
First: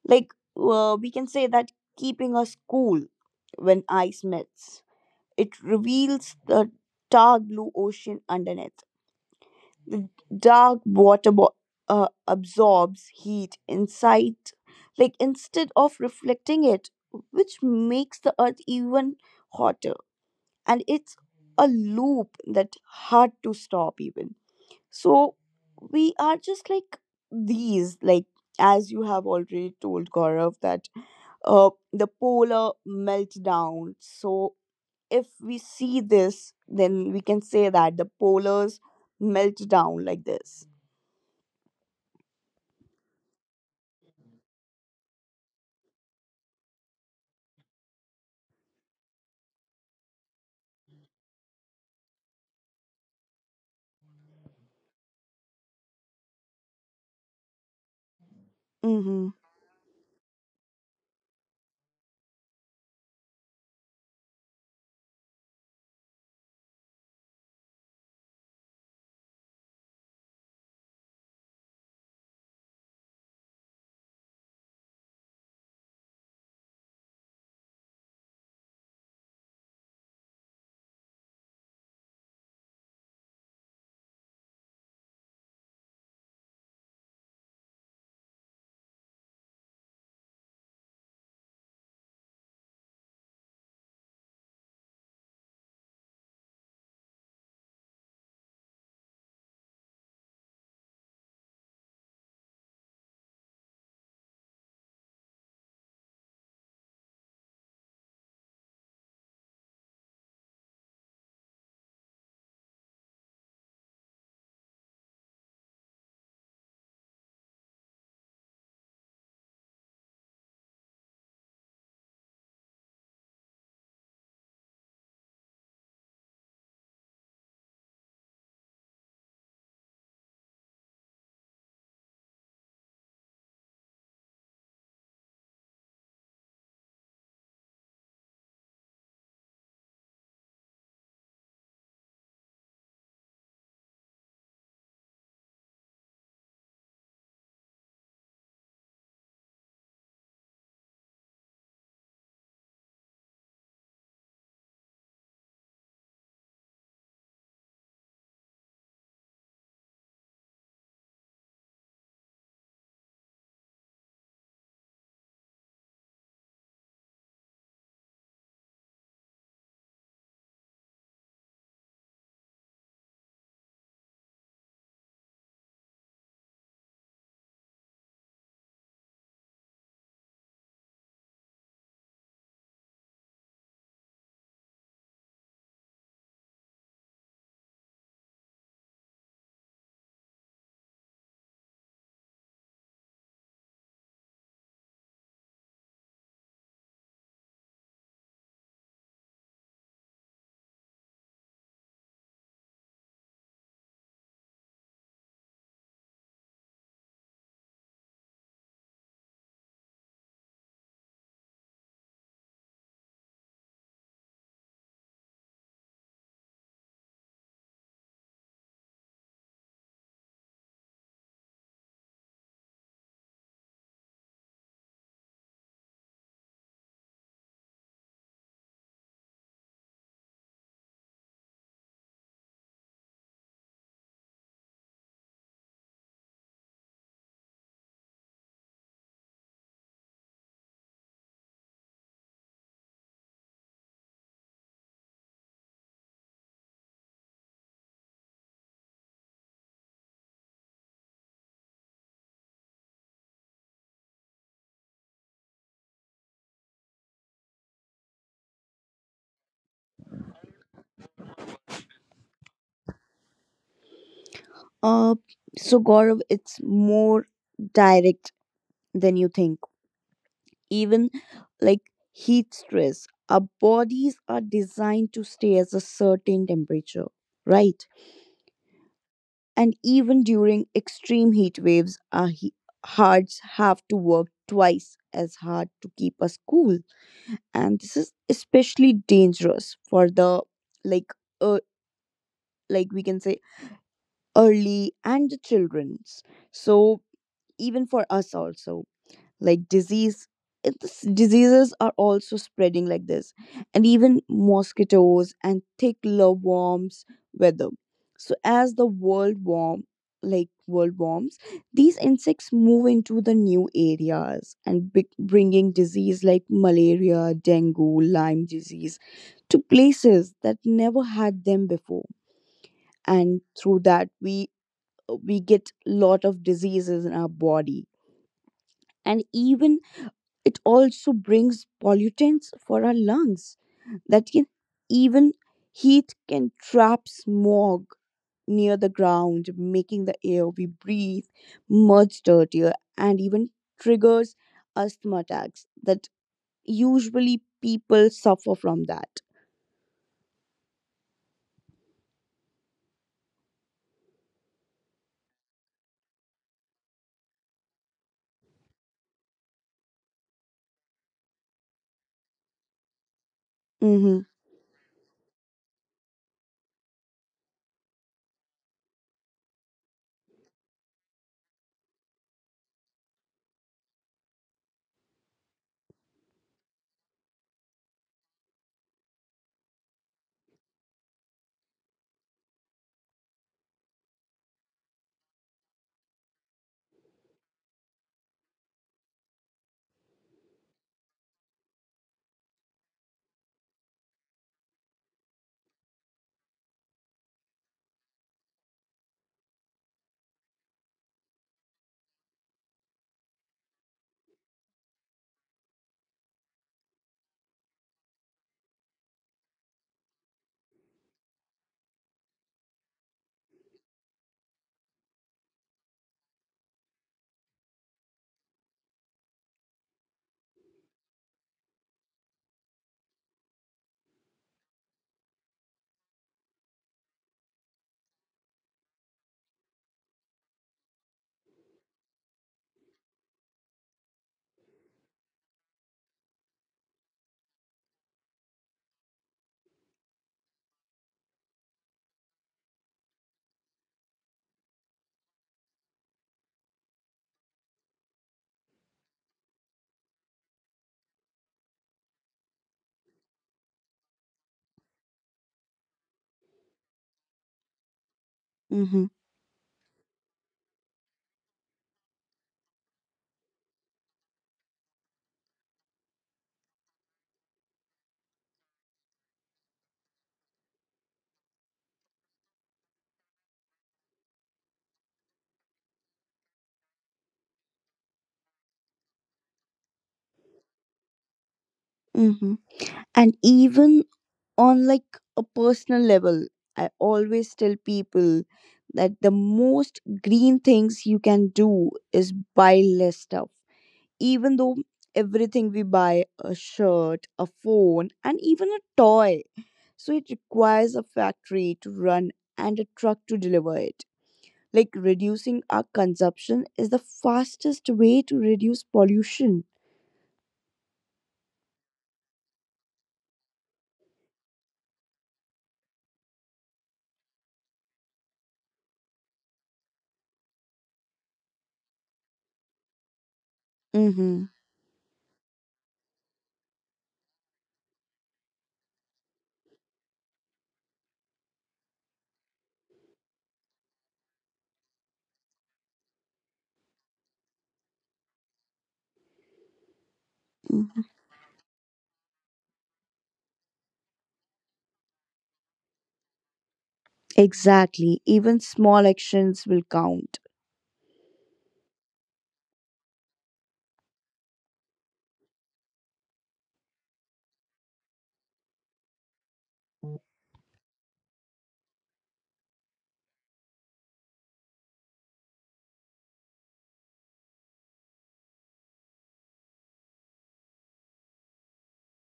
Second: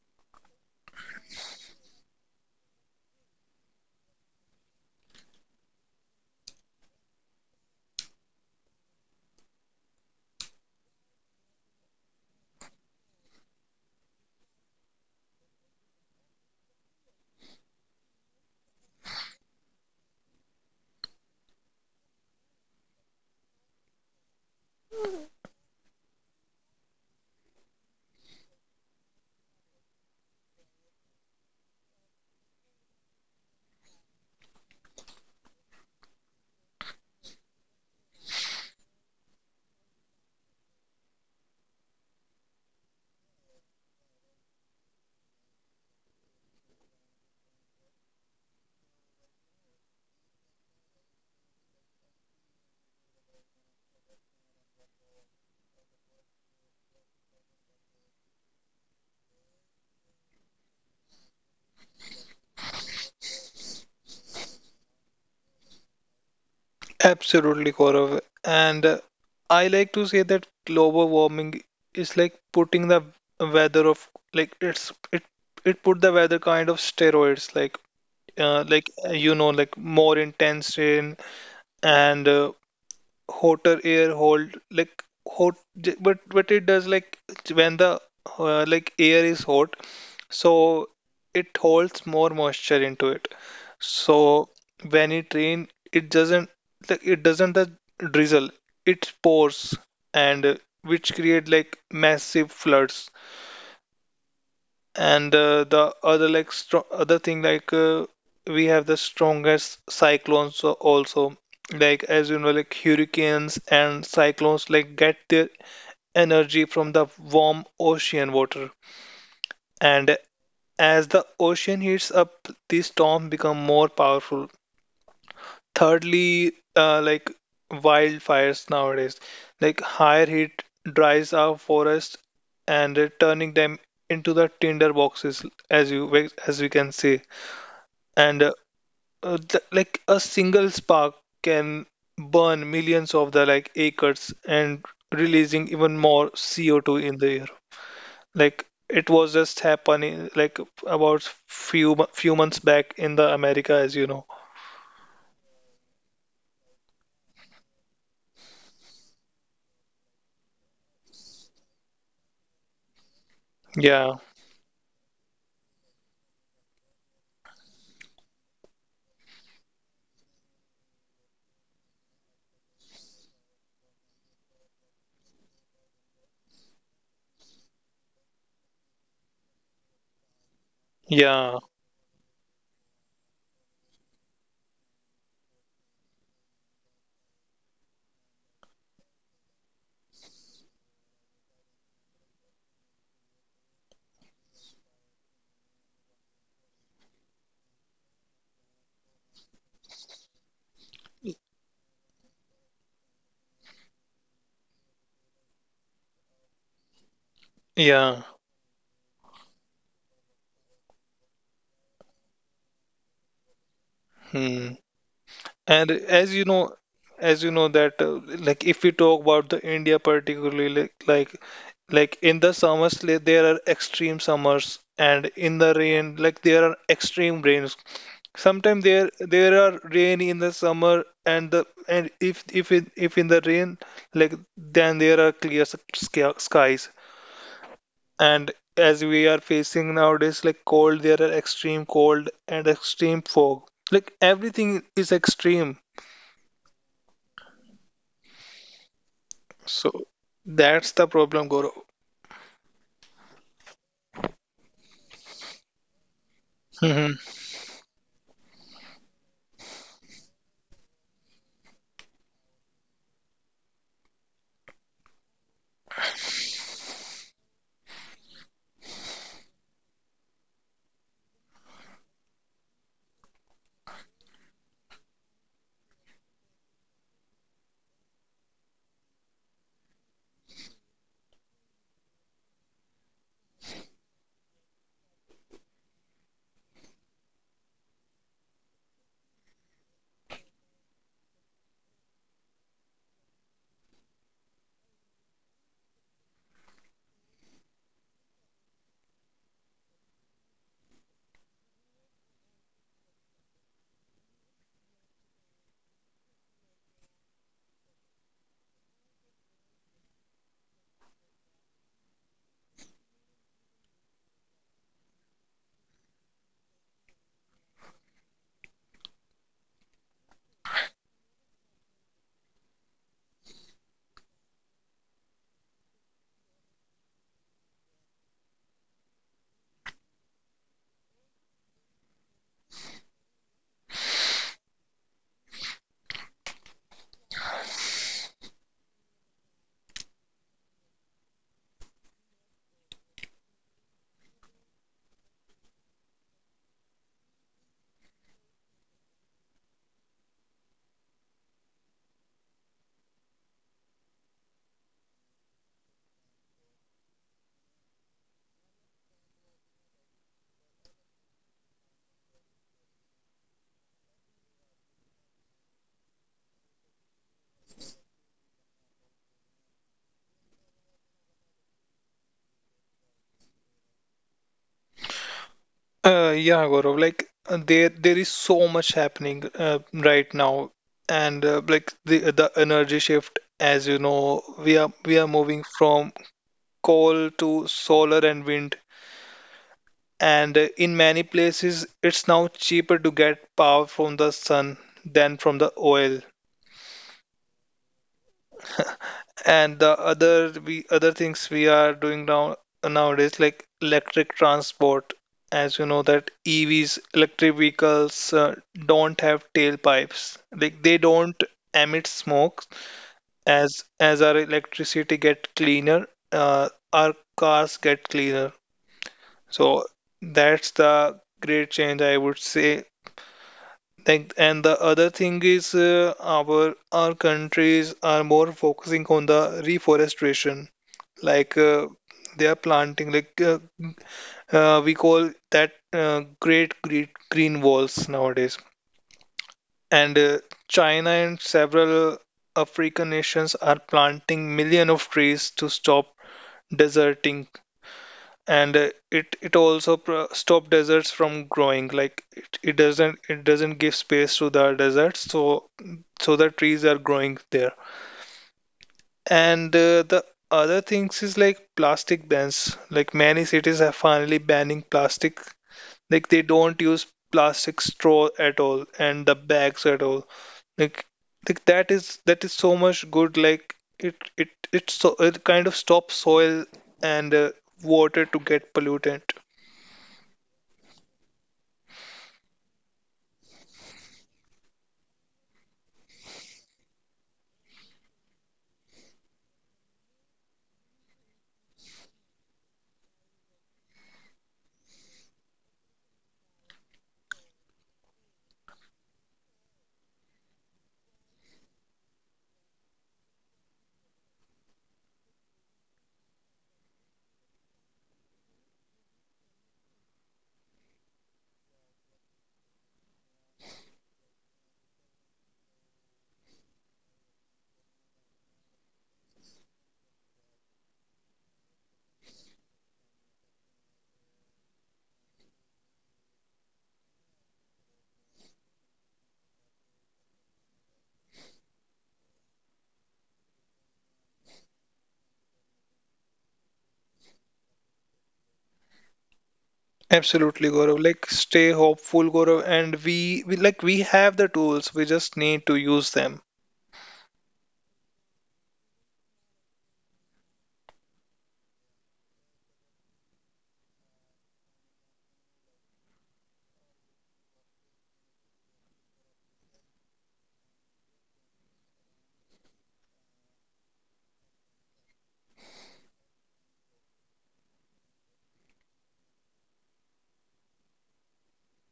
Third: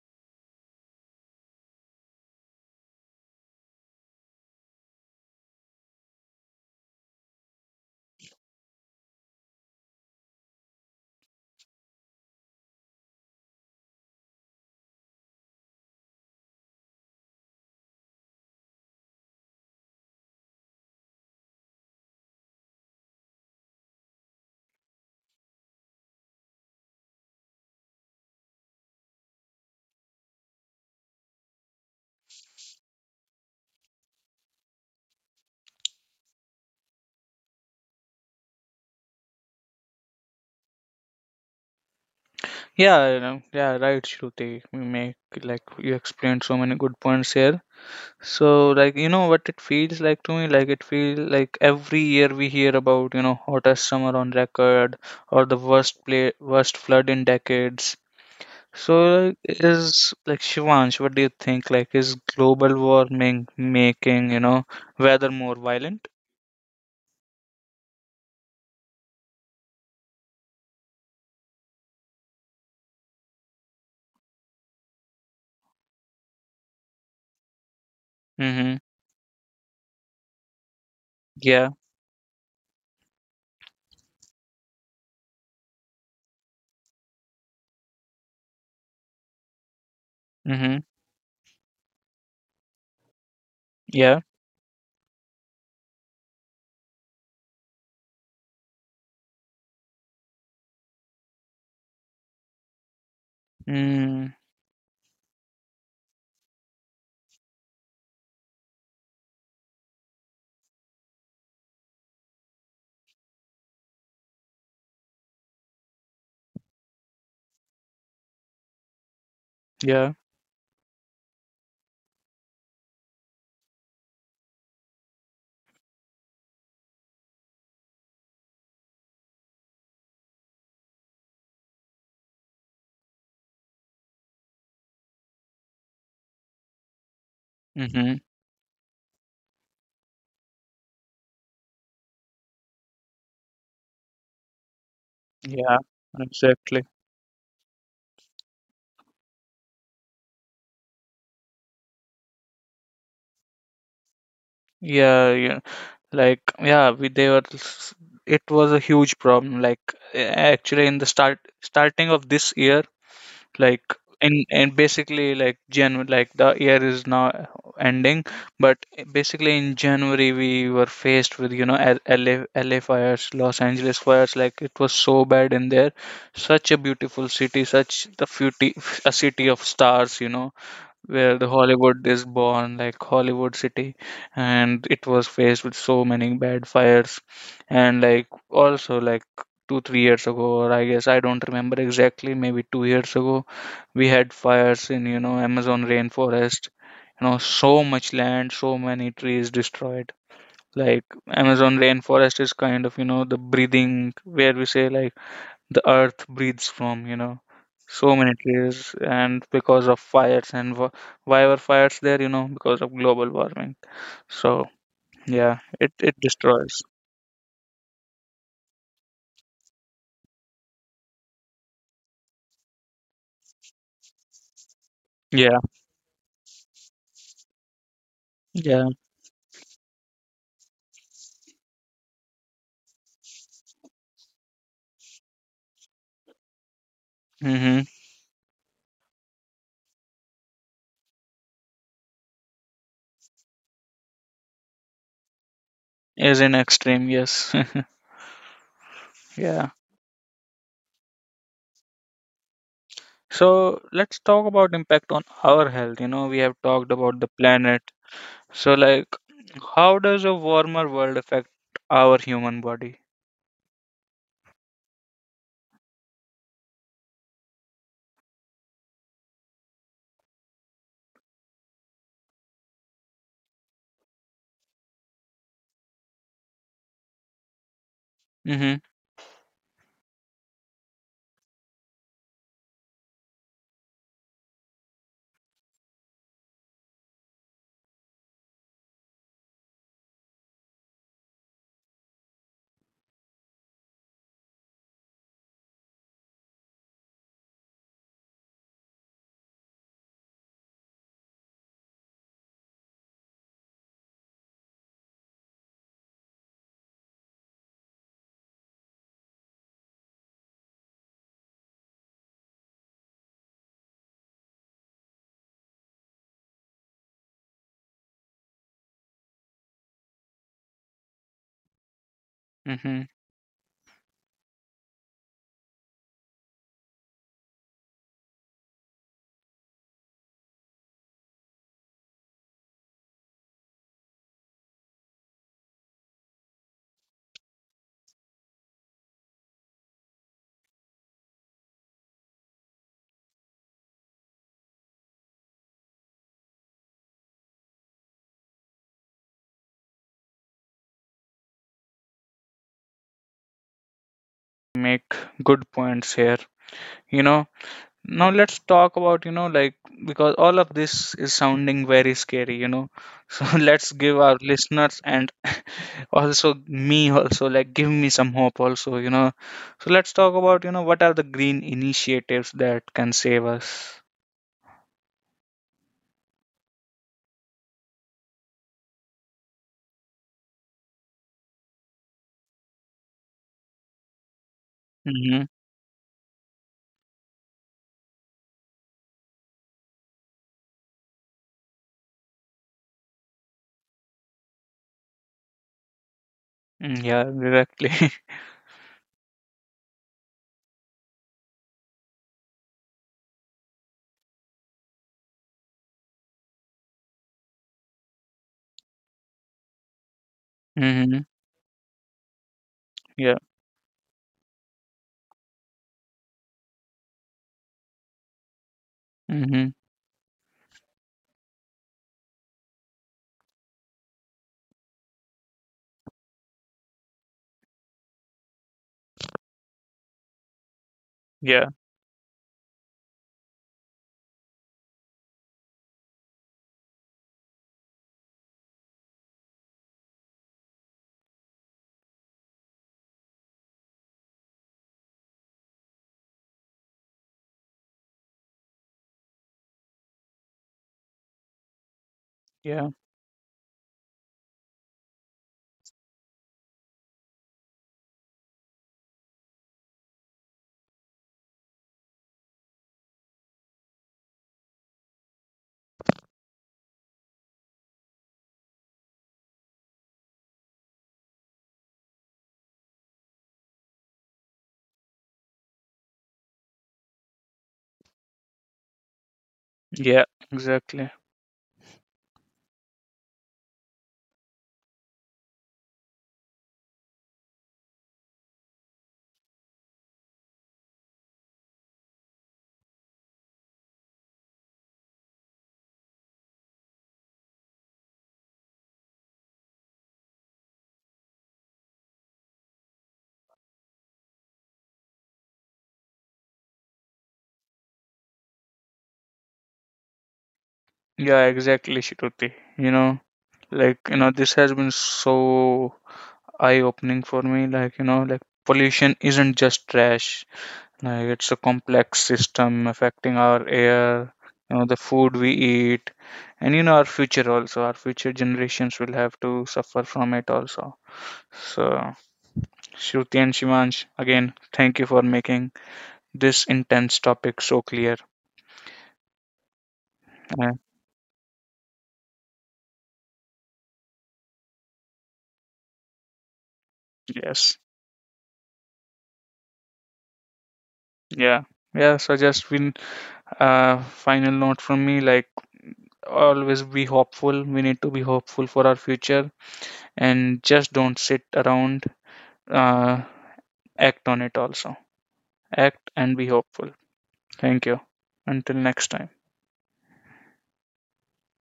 Like uh, we can say that, keeping us cool. When ice melts, it reveals the dark blue ocean underneath. The dark water bo- uh, absorbs heat inside, like instead of reflecting it, which makes the earth even hotter. And it's a loop that hard to stop even. So we are just like these, like as you have already told Gaurav, that uh, the polar meltdown. So if we see this, then we can say that the polars melt down like this.
Yeah, you know, yeah, right, Shruti. You make, like, you explained so many good points here. So, like, you know what it feels like to me? Like, it feels like every year we hear about, you know, hottest summer on record, or the worst play, worst flood in decades. So,
Mm-hmm.
like, is like, Shivansh, what do you think? Like, is global warming making, you know, weather more violent?
Absolutely, Gaurav, and uh, I like to say that global warming is like putting the weather of like it's it it put the weather kind of steroids like uh,
Mm-hmm.
like uh, you know like more intense rain
Yeah.
and uh, hotter air hold like hot j- but but it does like when the uh, like air is hot so
Mm-hmm.
it holds more moisture into it
Yeah.
so when it rain it doesn't like it doesn't the drizzle it pours and uh, which create like massive floods
Mm.
and uh, the other like stro- other thing like uh, we have the strongest cyclones a- also like as you know like hurricanes and cyclones like get their energy from the warm ocean water.
Yeah.
And as the ocean heats up, these storms become more powerful. Thirdly, uh, like wildfires nowadays, like higher heat dries our forests and uh, turning them into the tinder boxes, as you as we can see.
Mm-hmm.
And uh, uh, th- like a single spark can burn millions of the like acres and releasing
Yeah.
even more
Exactly.
C O two in the air. Like it was just happening like about few mo- few months back in the America, as you know.
Yeah. Yeah. Like, yeah, we they were. s- It was a huge problem. Like, a- actually, in the start starting of this year, like,
Yeah,
in and basically like January, like the year is now ending, but basically in January we were faced with, you know, L- LA, L A fires, Los Angeles fires. Like it was so bad in there, such a beautiful city, such the beauty, a city of stars, you know, where the
yeah,
Hollywood is born, like Hollywood City, and it was faced with so many bad fires. And like, also like two, three years ago, or I guess I don't remember exactly, maybe two years ago, we had fires in, you know, Amazon rainforest. You know, so much land, so many trees destroyed. Like, Amazon rainforest is kind of, you know, the breathing, where we say like the earth breathes from, you know, so
yeah.
many trees. And because of fires, and wh- why were fires there, you know, because of global warming. So
Hmm.
yeah,
And
it, it
as you know,
destroys.
as you know that uh, like if we talk about the India particularly like like, like in the summers like, there are extreme summers and in
Yeah,
the rain like there are extreme rains. Sometimes
yeah,
there there are rain in the summer and the and if if in, if in the rain like then there are clear s- sky- skies
mm-hmm.
and as we are facing nowadays like cold there are extreme cold and extreme fog like everything is extreme.
Is in extreme, yes. [LAUGHS] Yeah.
So that's the problem, Gaurav.
So let's talk about impact on our health. You know, we have talked
Hmm.
about the planet. So, like, how does a warmer world affect our human body?
Uh, so Gaurav, it's more direct than you think. Even like heat stress, our bodies are designed to stay at a certain temperature, right?
Mm-hmm.
And even during extreme heat waves, our he- hearts have to work twice as hard to keep us cool. And this is especially dangerous for the like uh, like we can say early and the children's. So even for us also like disease it's, diseases are also spreading like this. And even mosquitoes and thick worms weather, so as the world warm like world warms, these insects move into the new areas and big, bringing disease like malaria, dengue, lyme disease to places that never had them before.
Mm-hmm.
And through that we we get lot of diseases in our body. And even it also brings pollutants for our lungs, that can even heat, can trap smog near the ground, making the air we breathe much dirtier, and even triggers asthma attacks that usually people suffer from that.
Make good points here, you know. Now let's talk about, you know, like, because all of this is sounding very scary, you know. [LAUGHS] So let's give
Mm-hmm,
our listeners, and also me also, like give me some hope also, you know. So let's talk about, you know, what are the green initiatives that can save us?
Uh, yeah, Gaurav. Like uh, there, there is so much happening uh, right now, and uh, like the the energy shift, as you know, we are we are
Mm-hmm.
moving from coal to solar and wind, and uh, in many places, it's now cheaper to get power from the sun than from the oil.
Mm, yeah, exactly. [LAUGHS]
And the other we other things we are doing now nowadays like electric transport as you know that evs electric vehicles uh, don't have tailpipes like they
Mm-hmm.
don't emit smoke
Yeah.
as as our electricity get cleaner uh, our cars get cleaner
Mm-hmm.
so that's the great change I would say. Like and the other thing is uh, our our countries are more focusing on the reforestation like
Yeah.
uh, they are planting like uh, uh, we call that uh, great great green walls nowadays and uh, china and several african nations are planting million of trees to stop deserting and uh, it it also pro- stop deserts from growing like it, it
Yeah.
doesn't it doesn't give space to the deserts so so the trees are growing there.
mm-hmm,
And uh, the other things is like plastic bans. Like many cities are finally banning plastic. Like they don't use plastic straw at all and the bags at all. Like, like that is that is so much good. Like it it it so it kind of stops soil and uh, water to get pollutant.
Yeah. Exactly.
mm-hmm. And even on like a personal level, I always tell people that the most green things you can do is buy less stuff, even though everything we buy, a shirt, a phone, and even a toy, so it requires a factory to run and a truck to deliver it. Like reducing our consumption is the fastest way to reduce pollution.
Yeah, exactly, Shruti. You know, like, you know, this has been so eye-opening for me. Like, you know, like, pollution isn't just trash. Like, it's a complex system affecting our air,
Mm-hmm.
you know, the food we eat, and you know, our future also, our future generations will have to suffer from it also. So, Shruti and Shivansh, again, thank you for making this intense topic so clear.
Absolutely,
Uh,
Gaurav.
Mm-hmm.
Like stay hopeful, Gaurav. And we, we like we have the tools. We just need to use them.
yes.
Exactly. Even small actions will count.
Yeah. Yeah, so just win, uh final note from me. Like, always be hopeful. We need to be hopeful for our future, and just don't sit around. Uh, Act on it also. Act and be hopeful. Thank you. Until next time.